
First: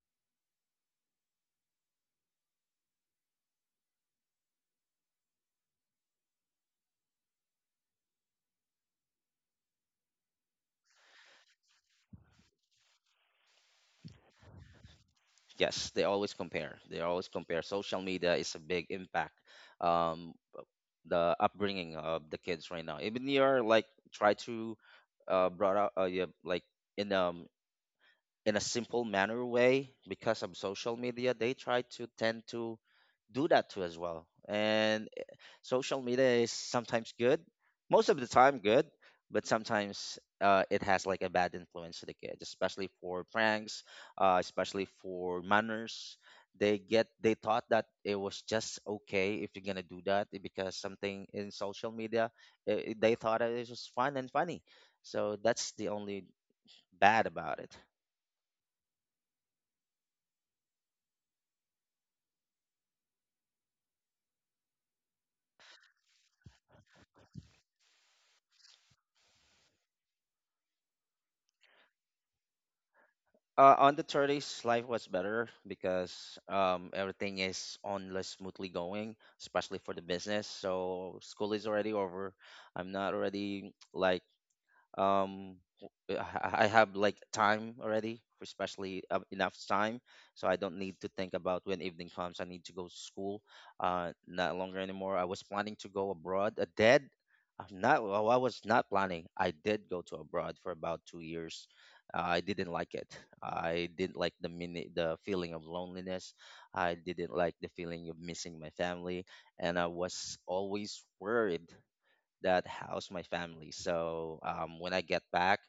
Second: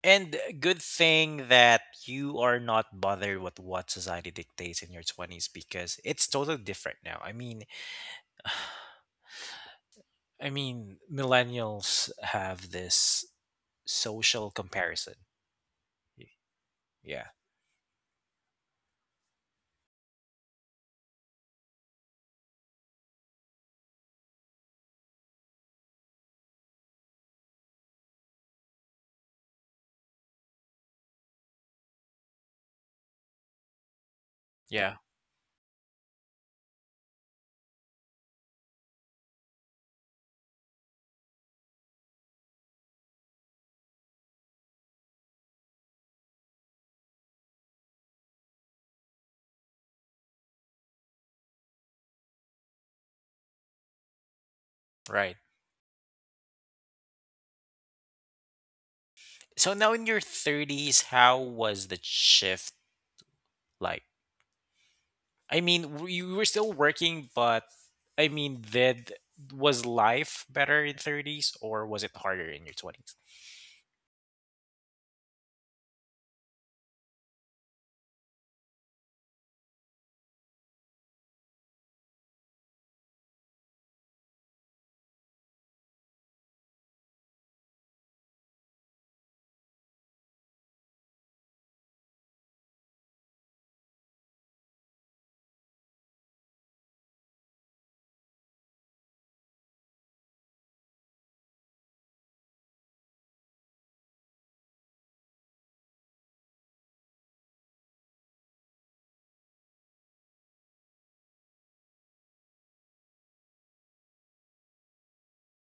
And good thing that you are not bothered with what society dictates in your 20s because it's totally different now. I mean, millennials have this social comparison.
Yes, they
Y-
always compare. They always
Yeah.
compare. Social media is a big impact. Um, the upbringing of the kids right now. Even you're like try to brought up, yeah, like in in a simple manner way. Because of social media, they try to tend to do that too as well.
Yeah,
And social media is sometimes good, most of the time good, but sometimes it has like a bad influence to the kids, especially for pranks, especially for manners. They thought that it was just okay if you're gonna do that because something in social media, they thought it was fun and funny.
right.
So that's the only bad about it.
So now in your 30s, how was the shift like? You were still working, but I mean, did was life better in 30s or was it harder in your 20s?
On the 30s, life was better because everything is on less smoothly going, especially for the business. So school is already over. I'm not already like I have like time already, especially enough time, so I don't need to think about when evening comes. I need to go to school. Not longer anymore. I was planning to go abroad. I did. I'm not. Well, I was not planning. I did go to abroad for about 2 years. I didn't like it. I didn't like the feeling of loneliness. I didn't like the feeling of missing my family, and I was always worried that house my family. So when I get back,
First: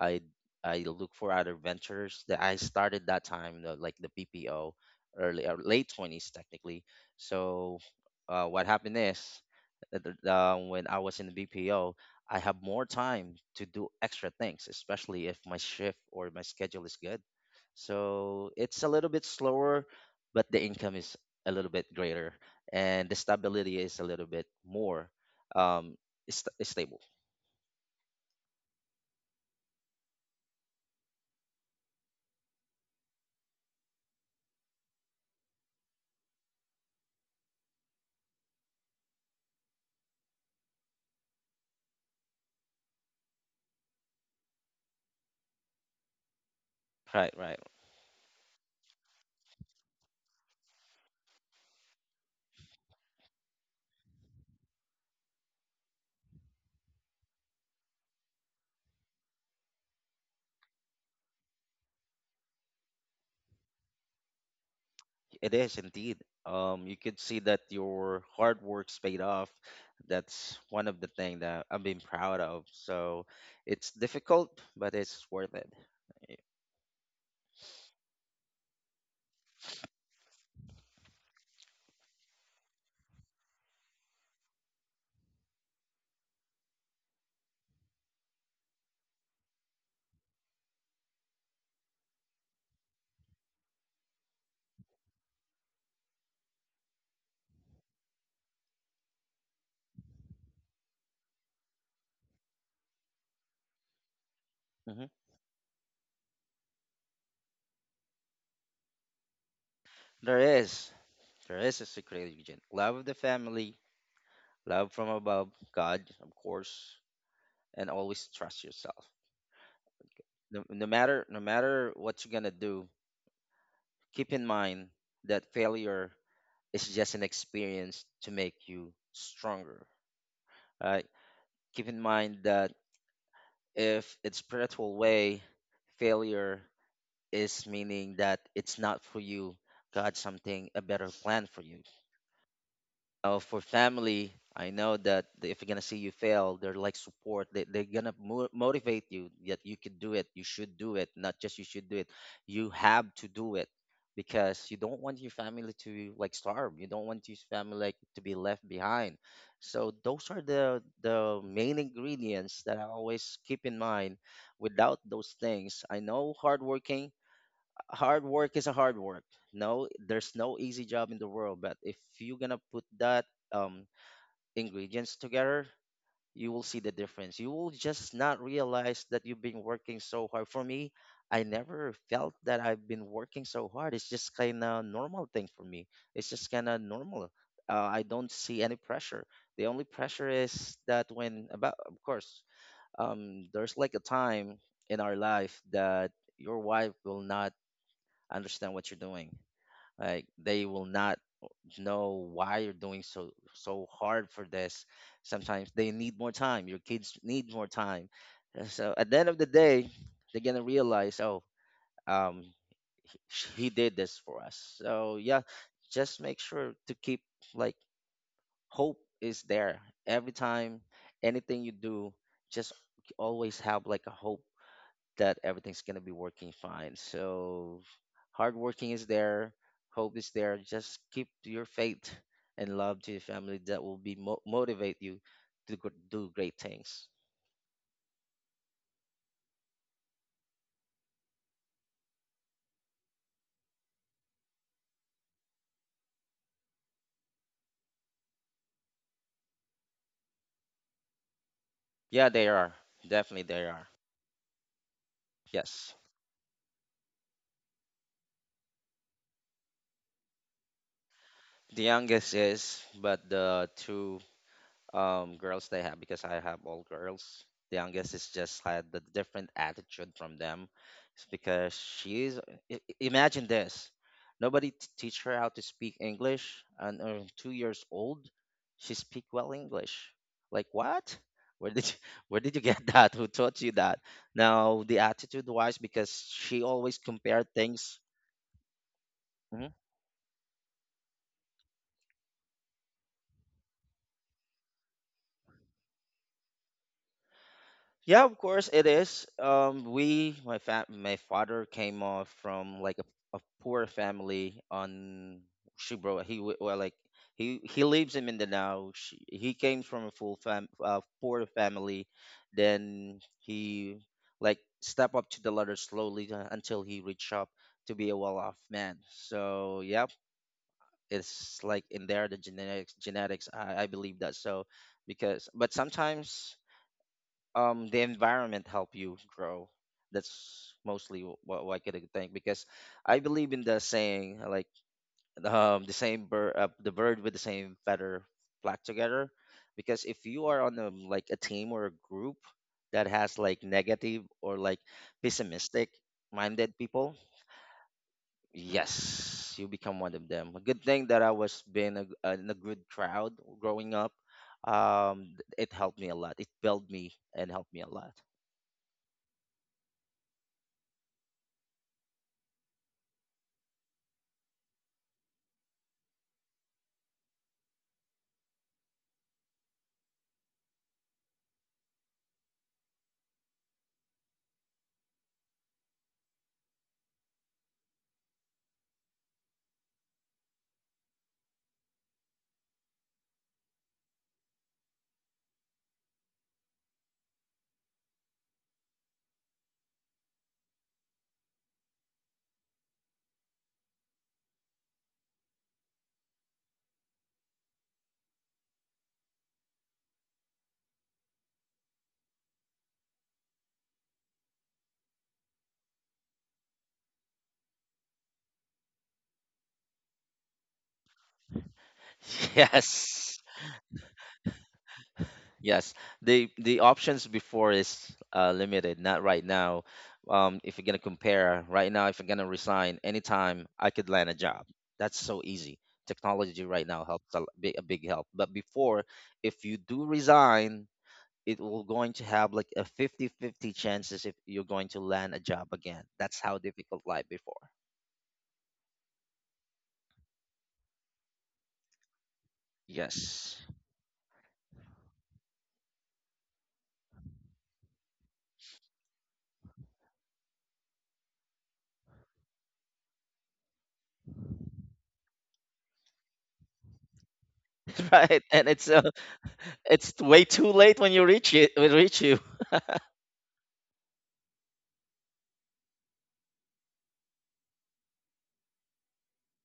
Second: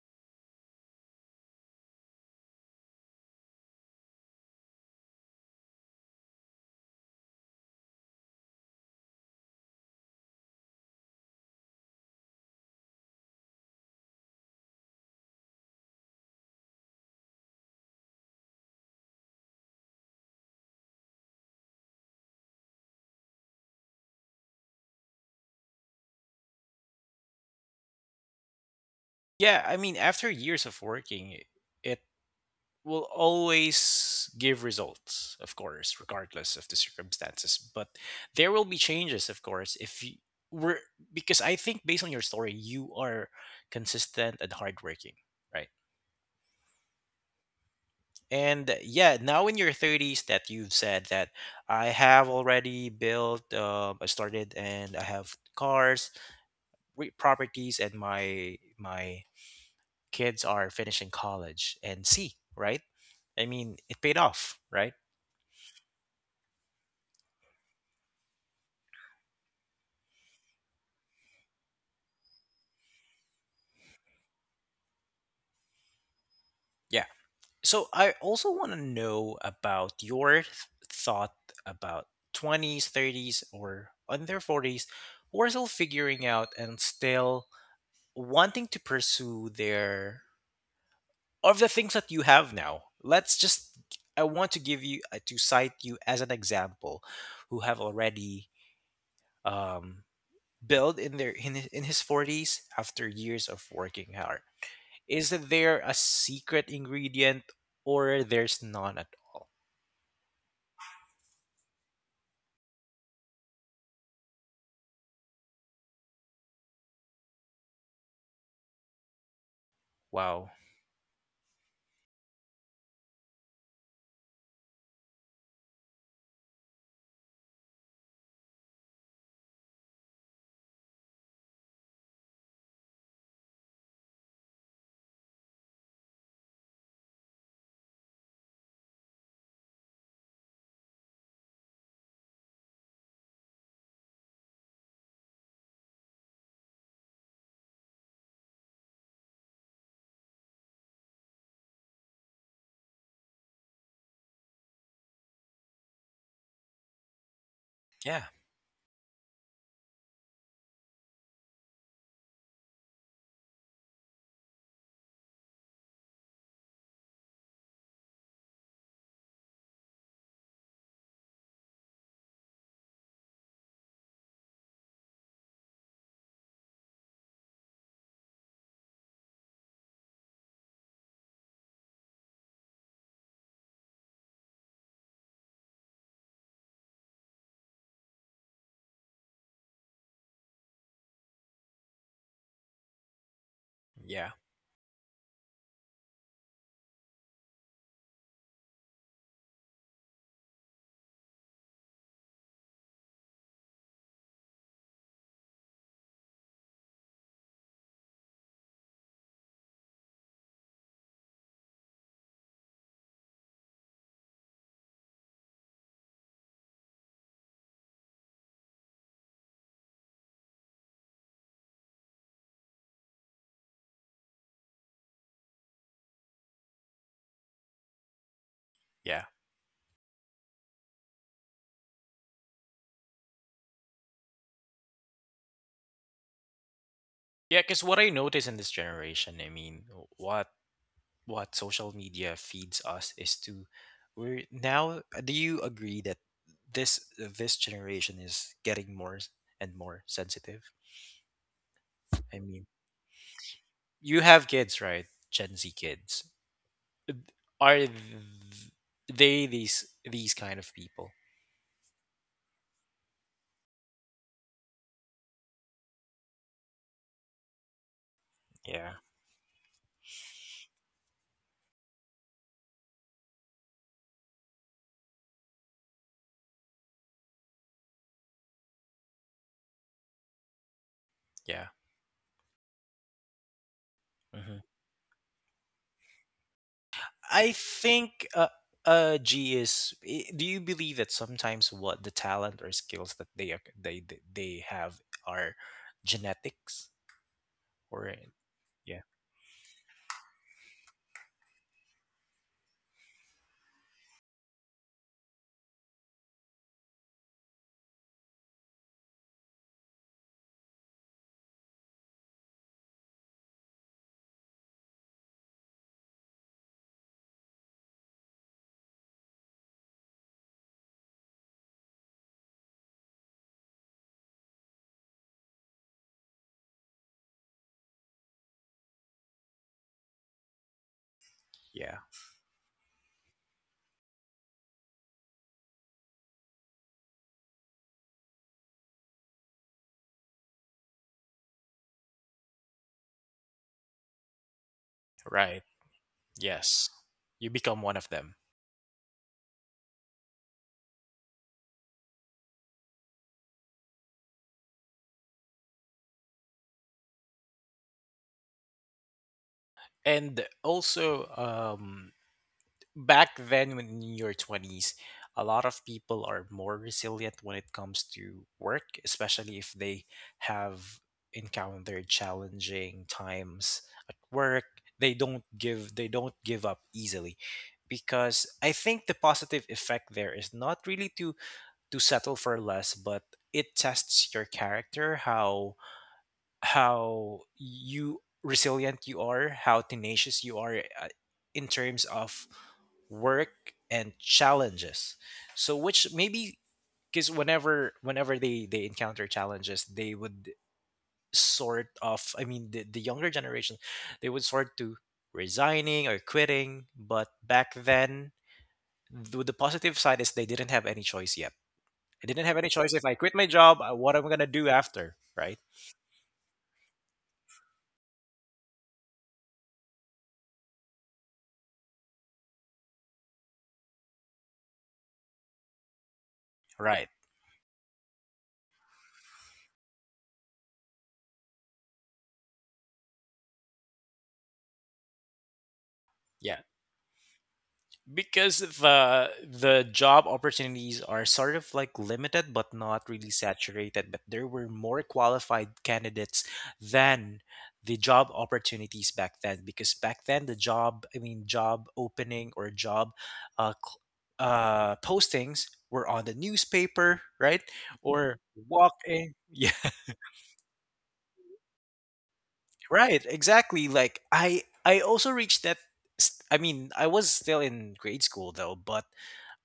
I I look for other ventures that I started that time, like the PPO, early or late 20s technically. So what happened is that when I was in the BPO, I have more time to do extra things, especially if my shift or my schedule is good. So it's a little bit slower, but the income is a little bit greater and the stability is a little bit more. Um, Stable.
Yeah, I mean, after years of working, it will always give results, of course, regardless of the circumstances. But there will be changes, of course, if you were, because I think based on your story, you are consistent and hardworking, right?
Right, right.
And yeah, now in your thirties, that you've said that I have already built, I started, and I have cars, properties, and my kids are finishing college and see, right? I mean, it paid off, right?
It is indeed. You could see that your hard work's paid off. That's one of the thing that I've been proud of. So it's difficult, but it's worth it.
Yeah. So I also want to know about your thought about 20s, 30s, or in their 40s who are still figuring out and still wanting to pursue their of the things that you have now. Let's just I want to give you, to cite you as an example who have already um built in in his 40s after years of working hard.
Hmm.
Is there a secret ingredient or there's none at all?
There is, there is a secret ingredient: love of the family, love from above, God, of course, and always trust yourself.
Wow.
No, no matter what you're gonna do, keep in mind that failure is just an experience to make you stronger. Right. Keep in mind that if it's spiritual way, failure is meaning that it's not for you. God something a better plan for you. For family, I know that if you're gonna see you fail, they're like support. They're gonna motivate you that you can do it. You should do it. Not just you should do it. You have to do it because you don't want your family to like starve. You don't want your family like to
Yeah,
be left behind. So those are the main ingredients that I always keep in mind. Without those things, I know hard work is a hard work. No, there's no easy job in the world, but if you're gonna put that um ingredients together, you will see the difference. You will just not realize that you've been working so hard. For me, I never felt that I've been working so hard. It's just kind of normal thing for me. It's just kind of normal. I don't see any pressure. The only pressure is that when about of course there's like a
yeah,
time in our life that your wife will not understand what you're doing. Like they will not know why you're doing so hard for this. Sometimes they need more time. Your kids need more time. And so at the end of the day, they're gonna realize, oh, um, he did this for us. So yeah, just make sure to keep like hope is there every time. Anything you do, just always have like a hope that everything's going to be working fine. So hard working is
yeah,
there, hope is there. Just keep to your faith and love to your family. That will be motivate you to do great things.
yeah. Because what I notice in this generation, I mean, what social media feeds us is to we're now. Do you agree that this generation is getting more and more sensitive?
Yeah,
I
they
mean,
are. Definitely they are.
you have kids, right? Gen Z
Yes.
kids are th- they these kind of people?
The youngest is, but the two girls they have, because I have all girls. The youngest is just had
Yeah,
the different attitude from them. It's because she's imagine this. Nobody teach her how to speak English and 2 years old she speak well English. Like what?
yeah.
Where did you, *laughs* where did you get *laughs* that? Who taught you that?
Mm-hmm.
Now the attitude wise, because she always compared
I
things.
think G is. Do you believe that sometimes what the talent or skills that they ac- they have are genetics or
Yeah, of course it
yeah
is. My father came off from like a poor family on Shibro. Well, like he lives in Mindanao. He came from a full fam poor family. Then he like step up to the ladder slowly, until he reached up to be a well-off man. So yeah, it's like in there the genetics. I believe that. So because but sometimes the environment help you grow. That's mostly what I
yeah
could think, because I believe in the saying, like, the same bird the bird with the same feather flock together. Because if you are on a like a team or a group that has like negative or like
right
pessimistic minded
yes
people,
you become one of them.
yes, you become one of them. A good thing that I was being a, in a good crowd growing up. It helped me a lot, it built me and helped me a lot.
And also, back then when in your 20s, a lot of people are more resilient when it comes to work, especially if they have encountered challenging times at work. They don't give they don't give up easily because I think the positive effect there is not really to settle for less, but it tests your character, how you resilient you are, how tenacious you are in terms of work and challenges. So which maybe, because whenever they encounter challenges, they would sort of, I mean, the younger generation, they would sort to resigning or quitting. But back then, the positive side is they didn't have any choice yet. I didn't
*laughs*
have any choice if I quit
Yes.
my job, what am I gonna do after? Right?
Yes. The options before is limited, not right now. If you're gonna compare right now, if you're gonna resign anytime, I could land a job. That's so easy. Technology right now
Right.
helps a big help. But before, if you do resign, it will going to have like a 50-50 chances if you're going to land a job again. That's how
Yeah.
difficult life before.
Because the job opportunities are sort of like limited, but not really
Yes. *laughs*
saturated, but there were more qualified candidates than the job opportunities back then. Because back then, the job, I mean job opening or job uh, cl- postings were on the newspaper, right? Or
Right. And it's
walk in. *laughs* Yeah,
*laughs* it's way too late when you reach it, when reach you.
right. Exactly. Like I also reached that I mean, I was still in grade school though. But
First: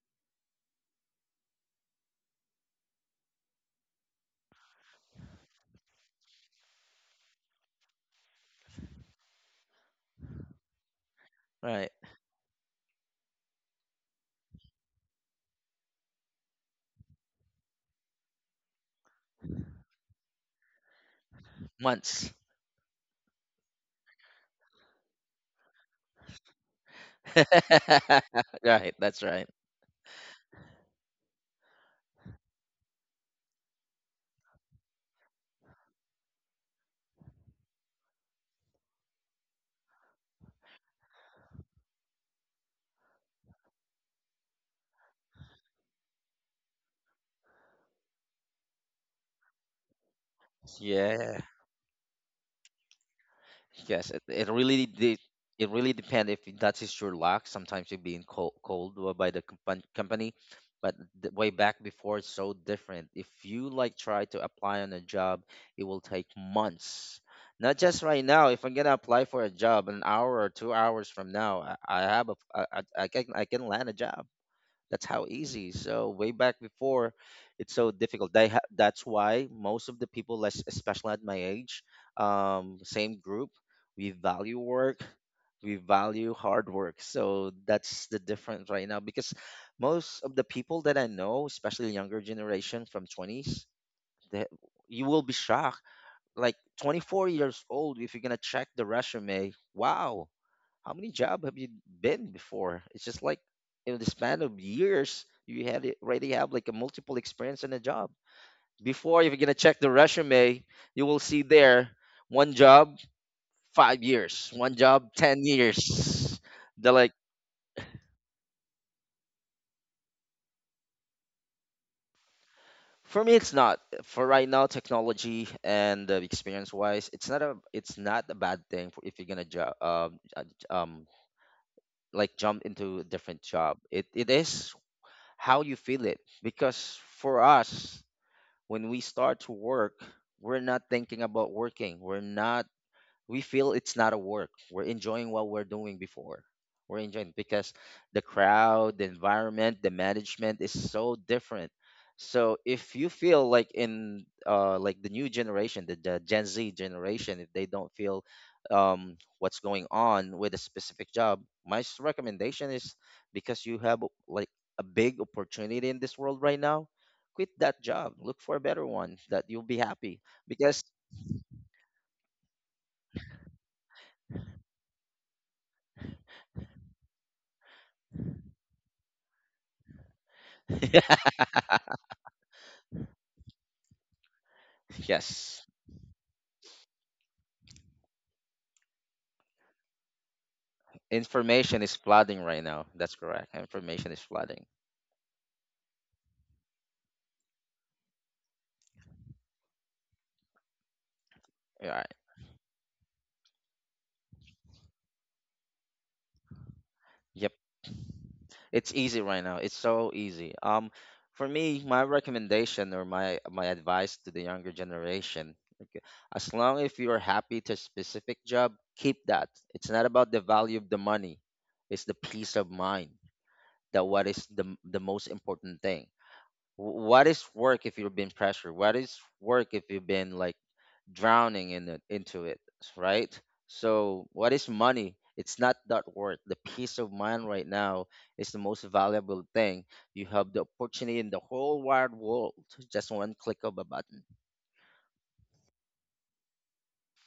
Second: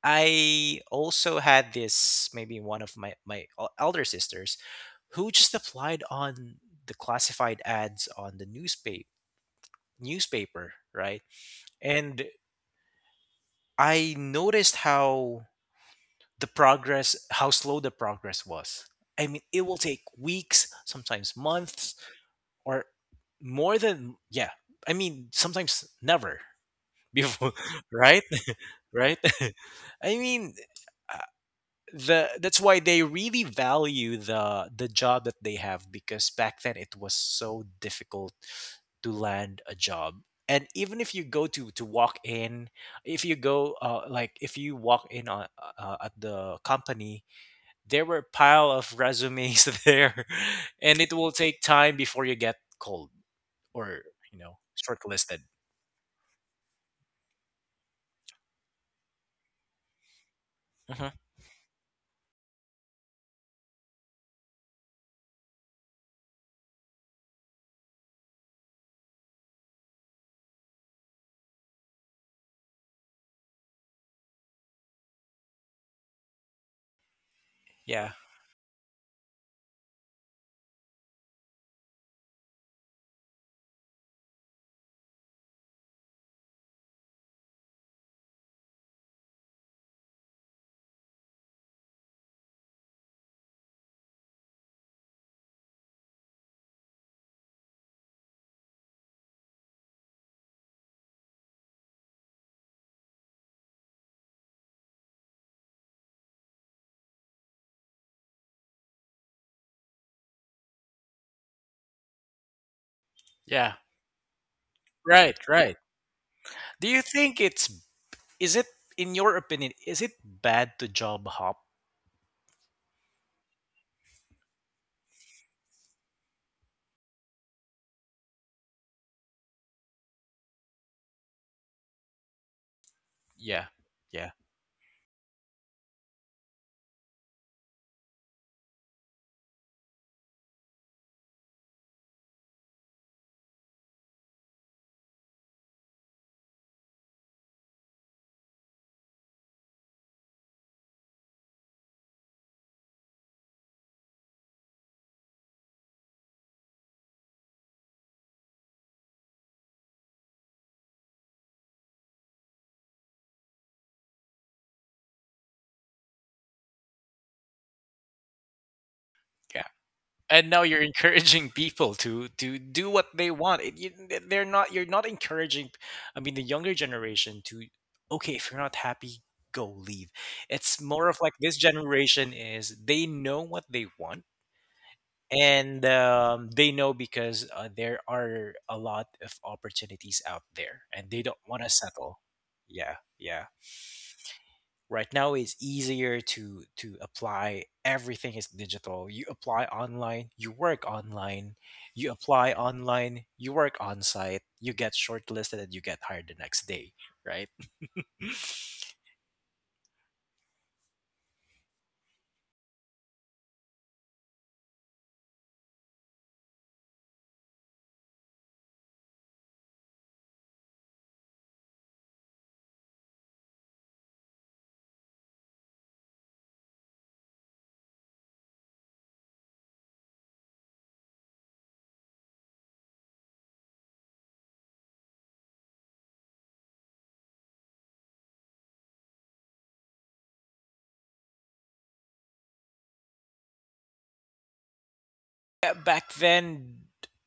I also had this, maybe one of my elder sisters who just applied on the classified ads on the newspaper, right?
Right.
And I noticed how the progress how slow the progress was. I mean, it will take weeks, sometimes months
Months.
or more than yeah. I mean, sometimes never before, *laughs* right? *laughs*
*laughs* Right,
Right?
that's right.
*laughs* I mean, the that's why they really value the job that they have, because back then it was so difficult to land a job. And even if you go to walk in, if you go if you walk in on, at the company, there were pile of resumes *laughs* there, and it will
Yeah.
take time before you get called or you
It
know
really de
shortlisted.
it really depends if that is your luck. Sometimes you're being cold by the company, but
Mhm.
the way back before it's so different. If you like try to apply on a job, it will take months. Not just right now. If I'm gonna apply for a job an hour or 2 hours from now, I have a, I can land a job. That's how easy. So way back before, it's so
Yeah,
difficult. That's why most of the people, less especially at my age, same group, we value work, we value hard work. So that's the difference right now, because most of the people that I know, especially younger generation from twenties, that you will be shocked. Like 24 years old, if you're gonna check the resume, wow. How many job have you been before? It's just like in the span of years, you already have like a multiple experience in a job. Before, if you're gonna check the resume, you will see there one job,
yeah,
5 years, one job,
right,
ten
right.
years.
Do
They're
you
like
think it's, is it, in your opinion, is it bad to job hop?
for me, it's not for right now. Technology and experience wise, it's not a bad thing for if you're gonna job um like jump into a different
Yeah,
job. It
yeah,
it is how you feel it, because for us when we start to work, we're not thinking about working. We feel it's not a work. We're enjoying what we're doing before. We're enjoying because the crowd, the environment, the management is so different. So if you feel like in like the new generation, the Gen Z generation, if they don't feel what's going on with a specific job, recommendation is, because you have like a big opportunity in this world right now, quit that job. Look for a better one that you'll
yeah.
be happy
And now you're *laughs*
because
encouraging people to do what they want. They're not. You're not encouraging. I mean, the younger generation to, okay, if you're not happy, go leave. It's more of like this
*laughs*
generation is they know what they want.
yes.
And they know because there are a lot of opportunities out there, and they don't want to
Information is
settle.
flooding right now.
Yeah,
That's
yeah.
correct. Information is flooding.
Right now it's easier to apply, everything is digital. You apply online, you work online, you
Right.
apply online, you work on site, you get shortlisted and you get hired the next day, right?
Yep.
*laughs*
It's easy right now. It's so easy. For me, my recommendation or my advice to the younger generation, okay, as long if you are happy to a specific job, keep that. It's not about the value of the money. It's the peace of mind that, what is the most important thing. What is work if you've been pressured? What is work if you've been like drowning in it, into it, right? So what is money? It's not that worth. The peace of mind right now is the most valuable thing. You have the opportunity in the whole wide world, just one click of a button.
Yeah, back then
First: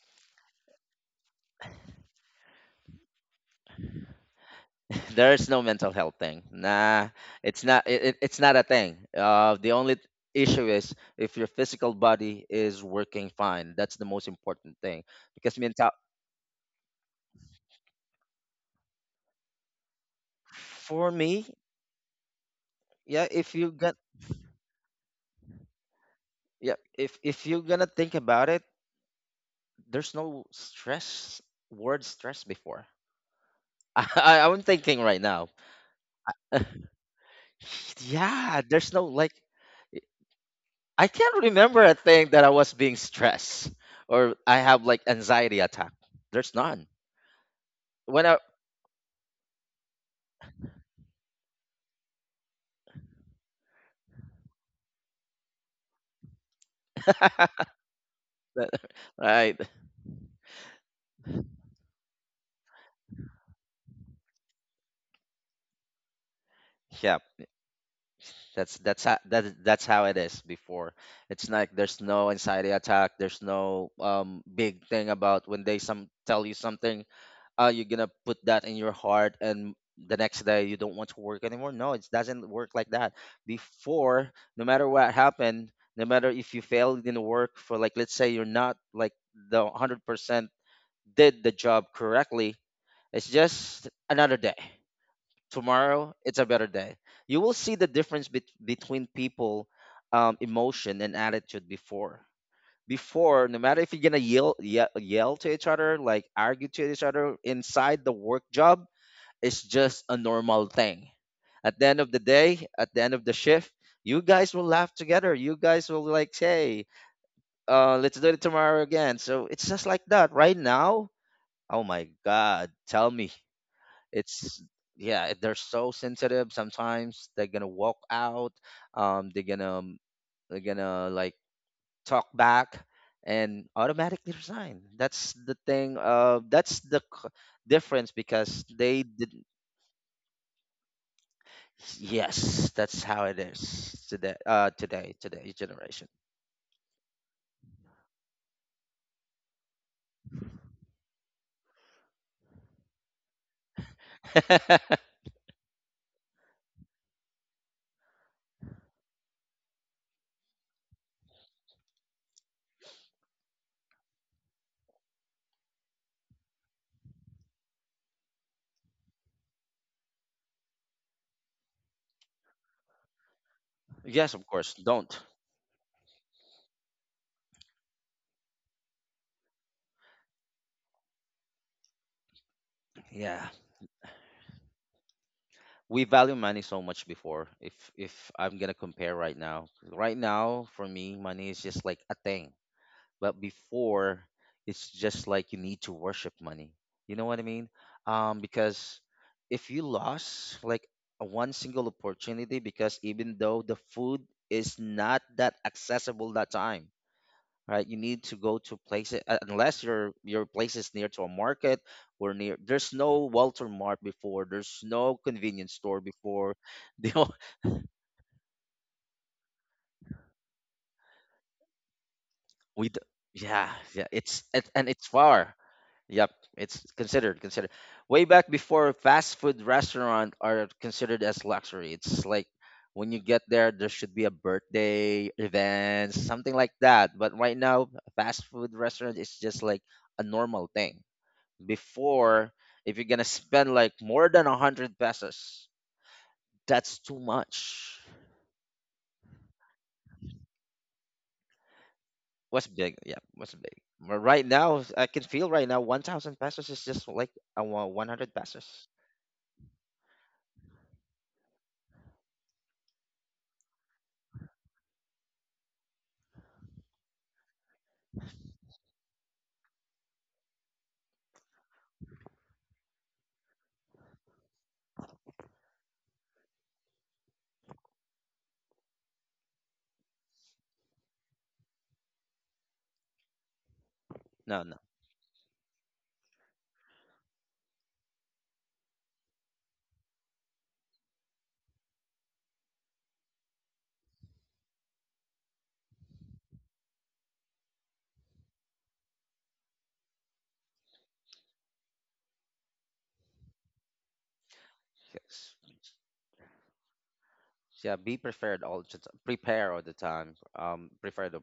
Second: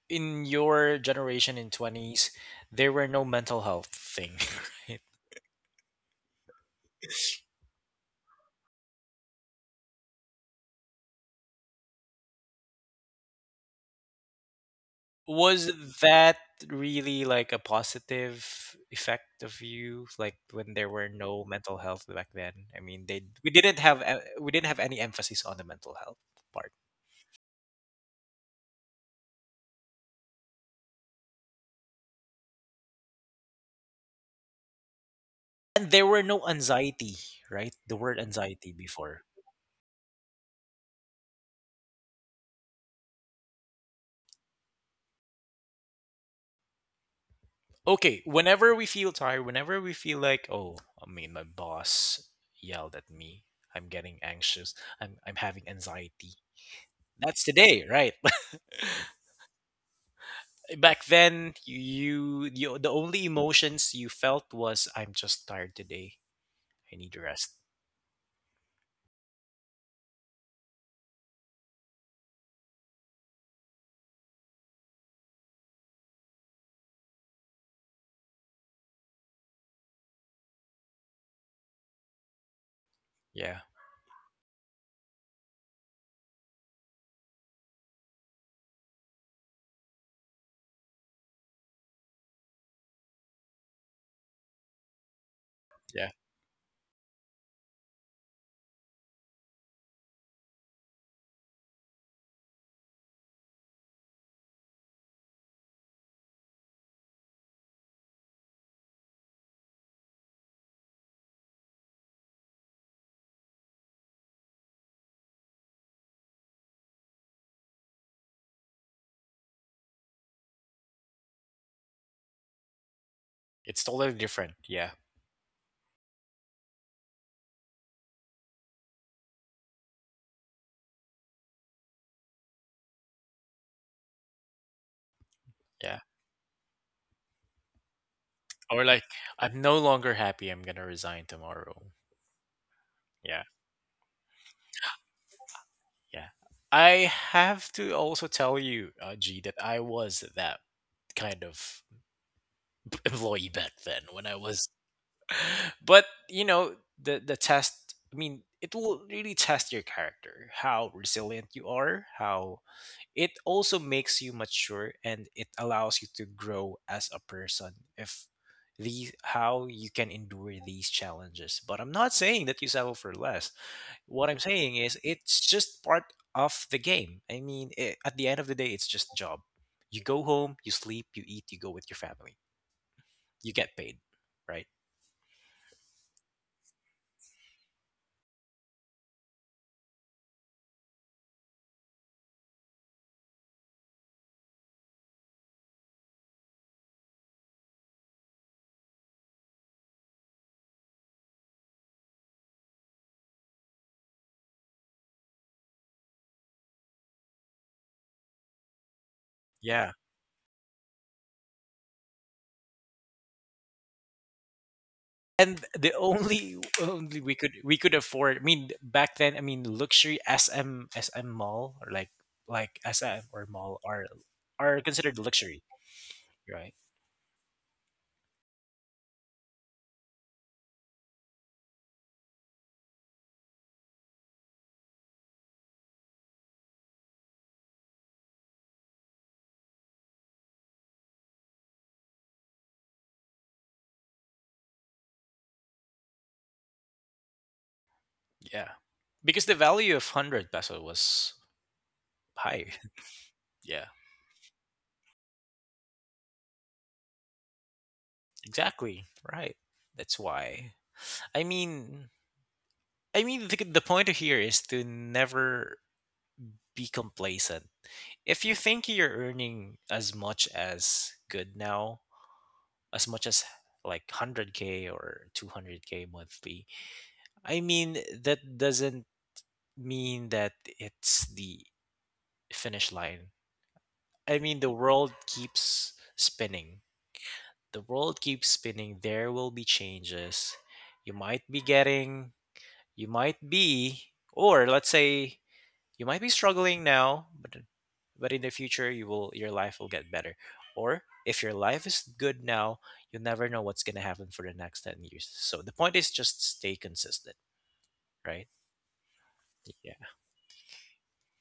in your generation in 20s there were no mental health thing, *laughs* right?
*laughs* There is no mental health thing. Nah, it's not. It's not a thing. The only issue is if your physical body is working fine. That's the most important thing. Because
Was
mental,
that really like a positive effect of you, like when there were
for
no
me,
mental health back then? I mean, they
yeah. If you get,
we didn't have any emphasis on the mental health part,
yeah, if you're gonna think about it, there's no stress, word stress before. *laughs* I'm thinking right now.
and there were no
*laughs*
anxiety, right? The word
Yeah,
anxiety
there's no
before.
like, I can't remember a thing that I was being stressed or I have like anxiety attack. There's none.
Okay,
When I
whenever we feel tired, whenever we feel like, oh, I mean, my boss yelled at me, I'm getting anxious, I'm having anxiety.
*laughs*
That's today, right?
that- right.
Back then you the only emotions you felt was I'm just tired today, I need
Yeah.
to rest.
That's how that's how it is before. It's like there's no anxiety attack, there's no big thing about when they some tell you something, you're gonna put that in your heart and the next day you don't want to work anymore. No, it doesn't work like that
Yeah,
before. No matter what happened, no matter if you failed in work, for like let's say you're not like the 100% did the job correctly, it's just another day.
yeah,
Tomorrow it's a better day. You will see the difference between people, emotion and attitude before. Before, no matter if you're gonna yell, yell to each other, like argue to each other inside the work, job is just a normal thing. At the end of the day, at the end of the shift, you guys will laugh together. You guys will like, hey, let's do it tomorrow again. So it's just like that. Right now, oh my God, tell me.
it's totally different.
It's,
Yeah,
yeah, they're so sensitive. Sometimes they're gonna walk out. Um, they're gonna um, they're gonna like talk back and automatically resign. That's the thing.
yeah.
Difference because
Or like,
they did.
I'm no longer happy, I'm gonna resign tomorrow.
Yes, that's how it
Yeah,
is today. Today's generation.
yeah. I have to also tell you G, that I was that kind of *laughs* employee back then when I was
*laughs*
*laughs* but you know, the test, I mean it will really test your character, how resilient you are, how it also makes you mature and it allows you to grow as a person if these how you can endure these challenges. But I'm not saying that you settle for less. What
Yes,
I'm
of course.
saying is
Don't.
it's just part of the game. I mean, I at the end of the day, it's just a job. You go home, you sleep, you eat, you go with your family.
Yeah,
You get paid, right?
we value money so much before. If I'm gonna compare right now, right now for me, money is just like a thing. But before, it's just like you need to worship money, you know what I mean? Because if you lost like a one single opportunity, because even though the food is not that accessible that time, right, you need to go to places, unless
Yeah.
your place is near to a market or near, there's no Walter Mart before, there's no
And
convenience
the
store before.
only
*laughs* They
only we could afford. I mean, back then, I mean, luxury SM mall or like
we d-
SM or
yeah,
mall
it's it,
are
and it's
considered
far.
luxury,
Yep.
right?
It's considered way back before. Fast food restaurant are considered as luxury. It's like when you get there there should be a birthday event, something like that, but right now fast food restaurant is just like a normal thing. Before, if you're gonna spend like more than 100 pesos, that's too much.
Yeah, because the value of hundred peso was
What's
high.
big? Yeah,
*laughs*
what's big?
Yeah,
But right now, I can feel right now, 1,000 pesos is just like a 100 pesos.
exactly. Right. That's why. I mean, I mean, the point here is to never be complacent. If you think you're earning as much as good now, as much as like 100k or 200k monthly, i mean that doesn't mean that it's the finish line.
No,
The
no.
world keeps spinning. The world keeps spinning. There will be changes. You might be getting you might be or let's say You might be struggling now, but in the future you will your life will get better. Or if your life is good now, you'll never know what's going to happen for the next 10 years.
Yes.
So the point is just stay consistent,
Yeah, be
right?
prepared all the time. Prepare all the
Yeah.
time. Prepare the,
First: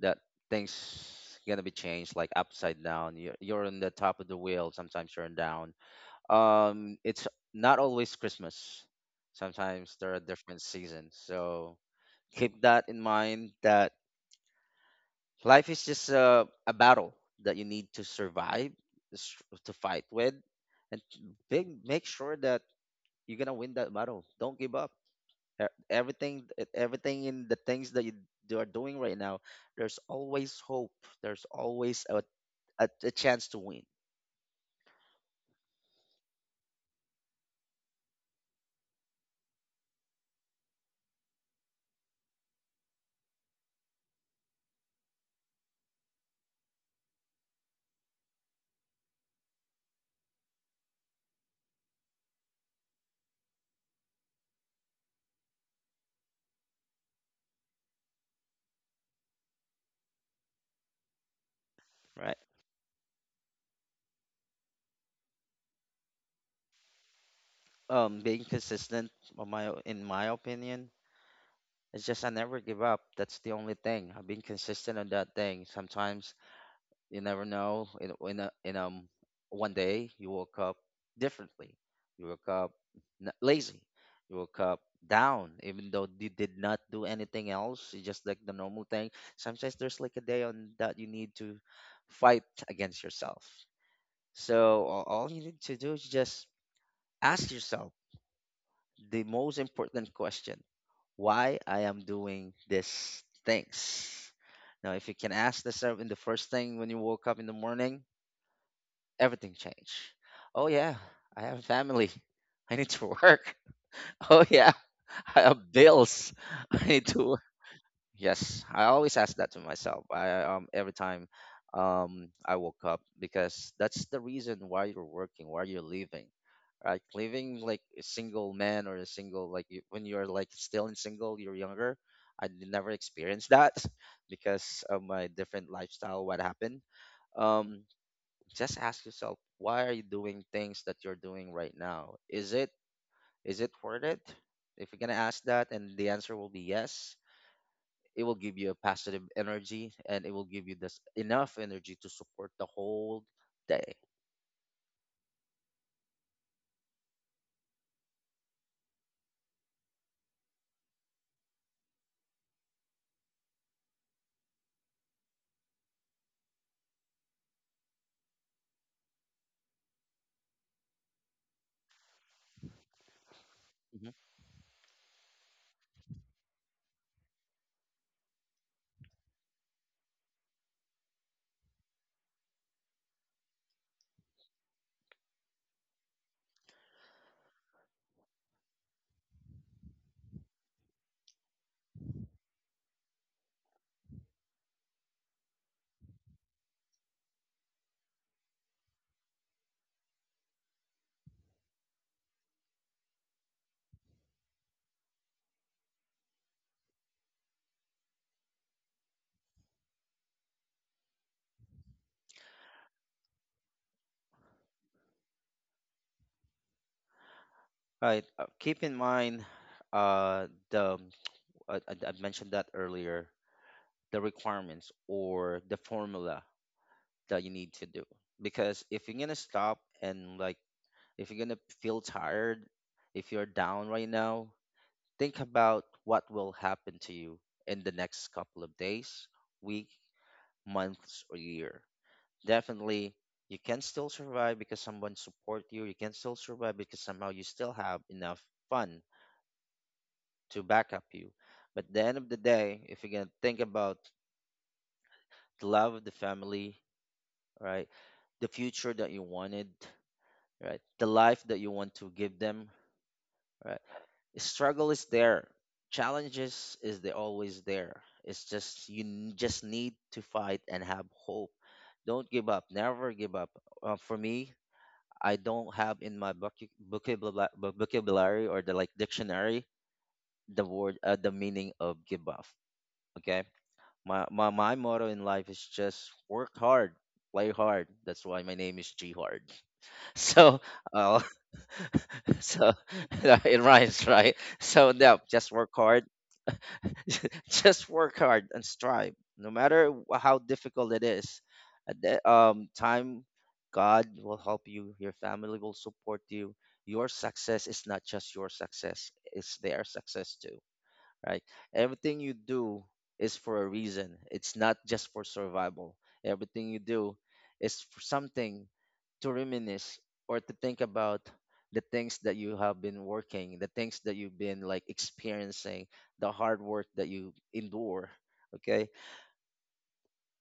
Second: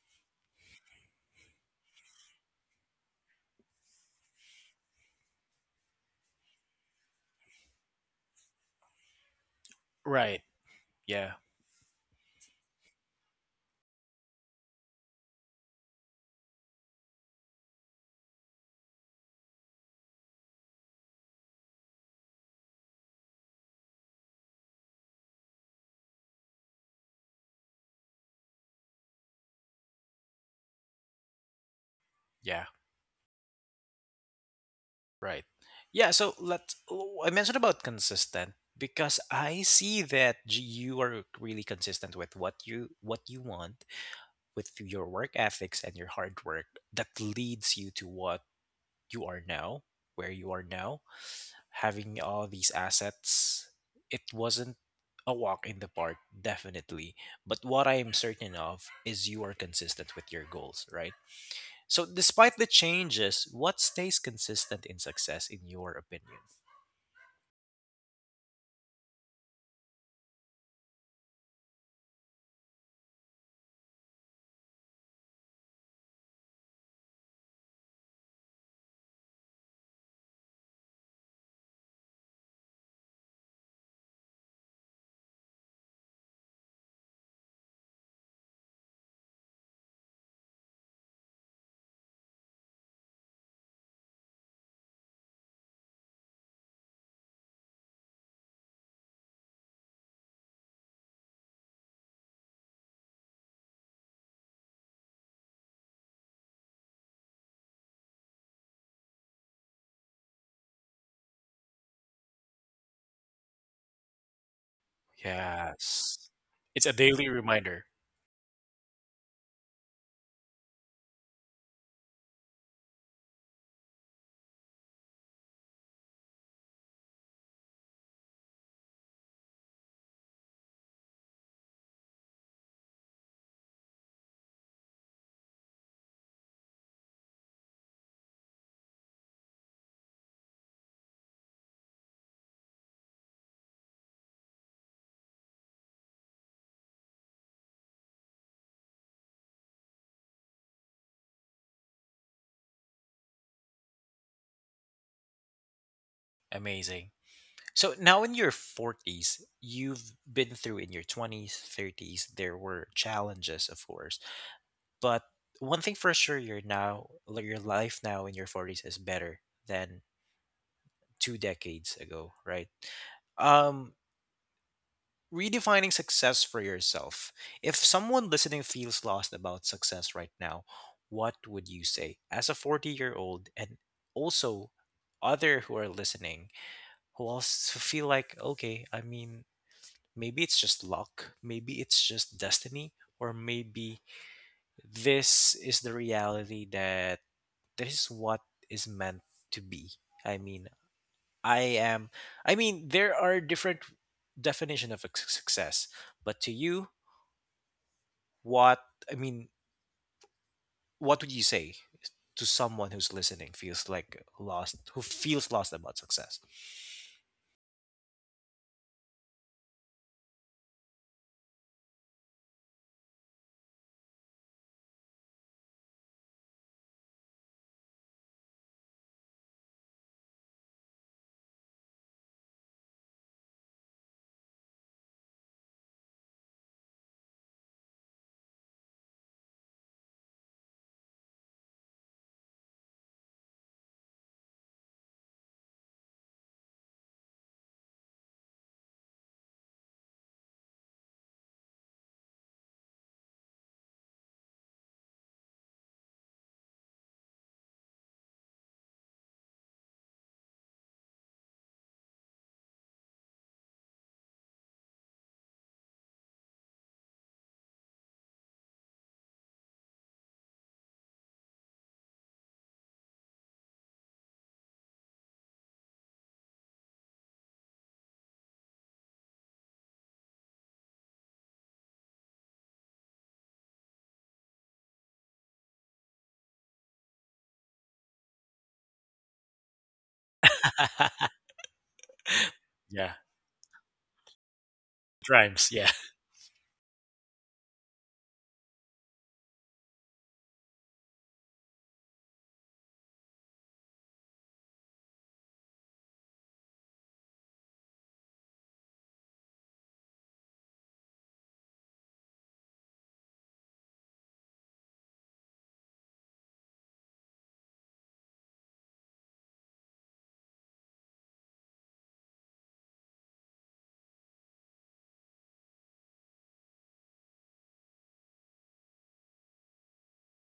that things gonna be changed like upside down. You're on the top of the wheel. Sometimes you're down. It's not always Christmas. Sometimes there are
Right.
different seasons.
Yeah.
So keep that in mind. That, life is just a battle that you need to survive, s- to fight with, and to make sure that you're gonna win that battle. Don't give up. Everything, everything in the things that you are doing right now, there's always hope. There's always
Yeah.
a chance to win,
Right. Yeah, I mentioned about consistent because I see that you are really consistent with what you want, with your work ethics and your hard work that leads you to what you are now, where you are now, having all these assets. It wasn't a walk in the park, definitely. But what I am certain of is you are consistent with your goals, right? So,
right?
despite the changes, what stays consistent in success, in your opinion?
Being consistent, on my in my opinion, it's just I never give up. That's the only thing. I've been consistent on that thing. Sometimes you never know. In one day you woke up differently. You woke up lazy. You woke up down, even though you did not do anything else. It's just like the normal thing. Sometimes there's like a day on that you need to fight against yourself. So all you need to do is just ask yourself the most important question: why I am doing these things? Now, if you can ask yourself in the first thing when you woke up in the morning, everything changed. Oh yeah, I have a family. I need to work. *laughs* Oh yeah, I have
Yes.
bills. *laughs* I
It's a
need to
daily
work.
reminder.
Yes, I always ask that to myself. I, every time I woke up, because that's the reason why you're working, why you're living. Right? Living like a single man or a single, like you- when you're like still in single, you're younger. I never experienced that *laughs* because of my different lifestyle, what happened. Um just ask yourself, why are you doing things that you're doing right now? Is it worth it? If you're going to ask that and the answer will be yes, it will give you a positive energy and it will give you this enough energy to support the whole day.
Amazing. So now in your 40s, you've been through in your 20s, 30s, there were challenges, of course. But one thing for sure, your now like your life now in your 40s is better than two decades ago, right? um
Mhm.
redefining success for yourself, if someone listening feels lost about success right now, what would you say as a 40-year-old and also other who are listening who also feel like okay, maybe it's just luck, maybe it's just destiny, or maybe this is the reality that this is what is meant to be. I mean I am I mean There are different definition of success, but to you, what I mean what would you say to someone who's listening feels like lost, who feels lost about success?
Right, keep in mind, the, I mentioned that earlier, the requirements or the formula that you need to do, because if you're going to stop and like, if you're going to feel tired, if you're down right now, think about what will happen to you in the next couple of days, week, months, or year. Definitely, you can still survive because someone support you. You can still survive because somehow you still have enough fun to back up you. But at the end of the day, if you can think about the love of the family, right, the future that you wanted, right, the life that you want to give them, right? Struggle is there, challenges is they always there, it's just you just need to fight and have hope. Don't give up, never give up. For me, I don't have in my vocabulary or the like dictionary the word, the meaning of give up. Okay, my motto in life is just work hard, play hard. That's why my name is G Hard. *laughs* So,
*laughs*
uh, *laughs* so
Yeah.
*laughs* it rhymes, right? So no,
It
just
rhymes.
work
Yeah.
hard. *laughs* Just work hard and strive no matter how difficult it is. At the time, God will help you, your family will support you. Your success is not just your success, it's their success too, right? Everything you do is for a reason. It's not just for survival. Everything you do is for something to reminisce or to think about, the things that you have been working, the things that you've been like experiencing, the hard work that you endure. Okay,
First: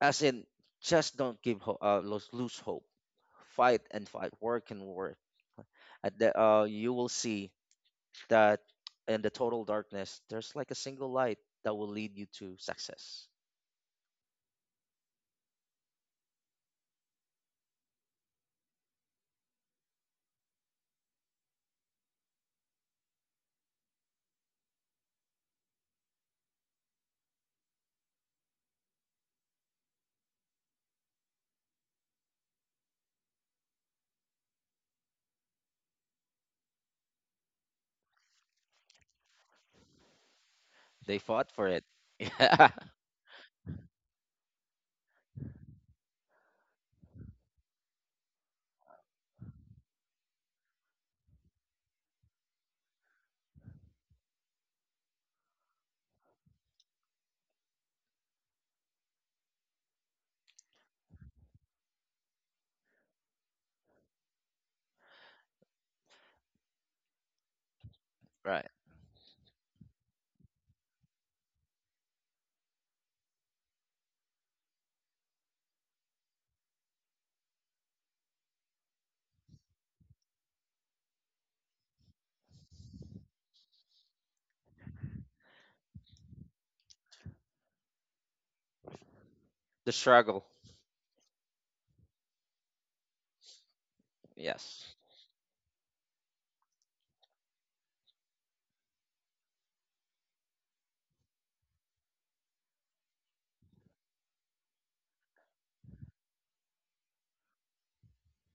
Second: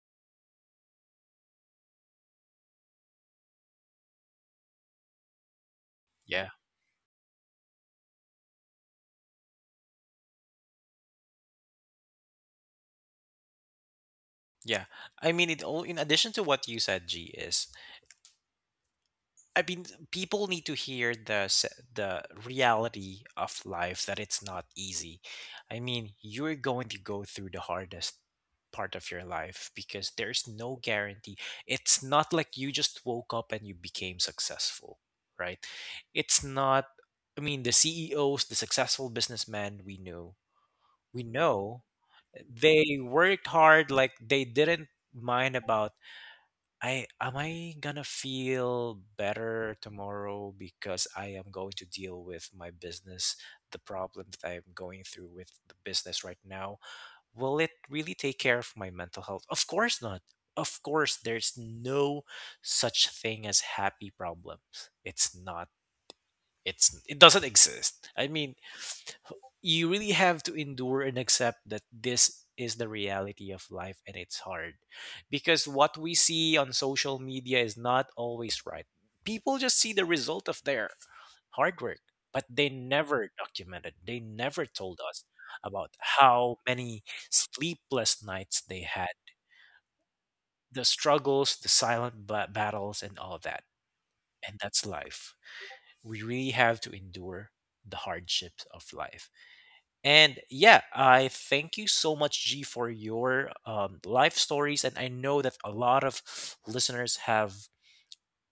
as in, just don't lose, hope. Fight and fight, work and work. At the
Yeah.
you will see that in the total darkness, there's like a single light that will lead you to success.
Yeah, it all, in addition to what you said, G, is, I mean, people need to hear the reality of life, that it's not easy. I mean, you're going to go through the hardest part of your life because there's no guarantee. It's not like you just woke up and you became successful, right? It's not, I mean, the CEOs, the successful businessmen
They
we
fought for it.
know
*laughs* Yeah,
they worked hard, like they didn't mind about I gonna feel better tomorrow because I am going to deal with my business, the problem that I am going through with the business right now. Will it really take care of my mental health? Of course not. Of course, there's no such thing as happy problems. It's not. It doesn't exist. I mean,
right.
you really have to endure and accept that this is the reality of life and it's hard because what we see on social media is not always right. People just see the result of their hard work, but they never documented, they never told us about how many sleepless nights they had,
The struggle.
the struggles, the silent battles, and all of that. And that's
Yes.
life. We really have to endure the hardships of life. And yeah, I thank you so much, G, for your life stories. And I know that a lot of listeners have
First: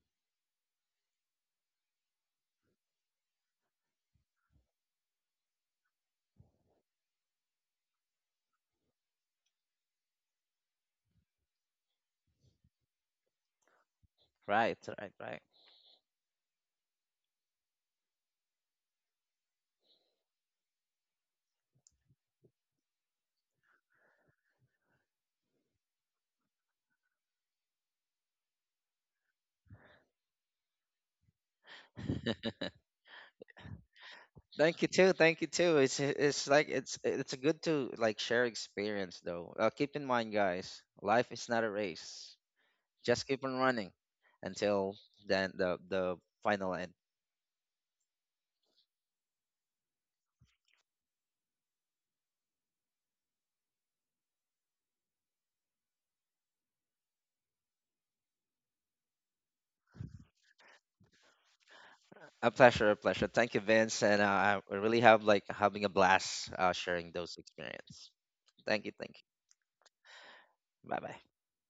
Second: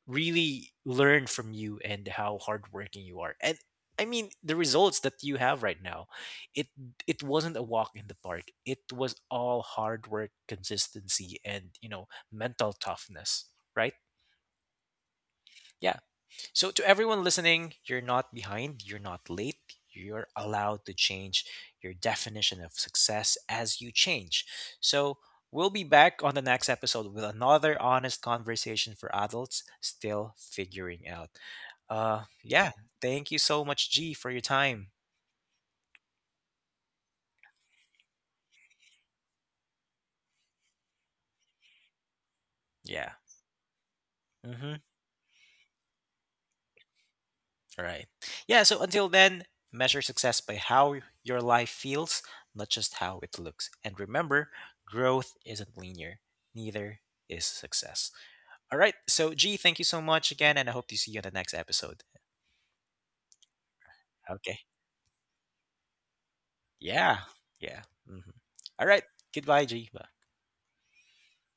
really learned from you and how hardworking you are. And I mean, the results that you have right now, it it wasn't a walk in the park. It was all hard work, consistency, and, you know, mental toughness. Right?
Right,
Yeah. So, to everyone listening, you're not behind, you're not late, you're allowed to change your definition of success as you change. So, we'll be back on the next episode with another honest conversation for adults still figuring out.
right.
Yeah, thank you so much, G, for your
*laughs* Thank you
time.
too. Thank you too. It's like it's good to like share experience though. Keep in mind, guys, life is not a race.
Yeah.
Just keep on running
Hmm.
until then, the final end.
All right. Yeah. So until then, measure success by how your life feels, not just how it looks. And remember, growth isn't linear, neither is success. All right. So, G, thank you so much again. And I hope to see you on the next episode.
A pleasure, a pleasure. Thank you, Vince, and
Okay.
I really have like having a blast sharing
Yeah.
those
Yeah.
experience.
Mhm.
Thank you.
All right.
Thank
Goodbye, G. Bye.
you. Bye bye.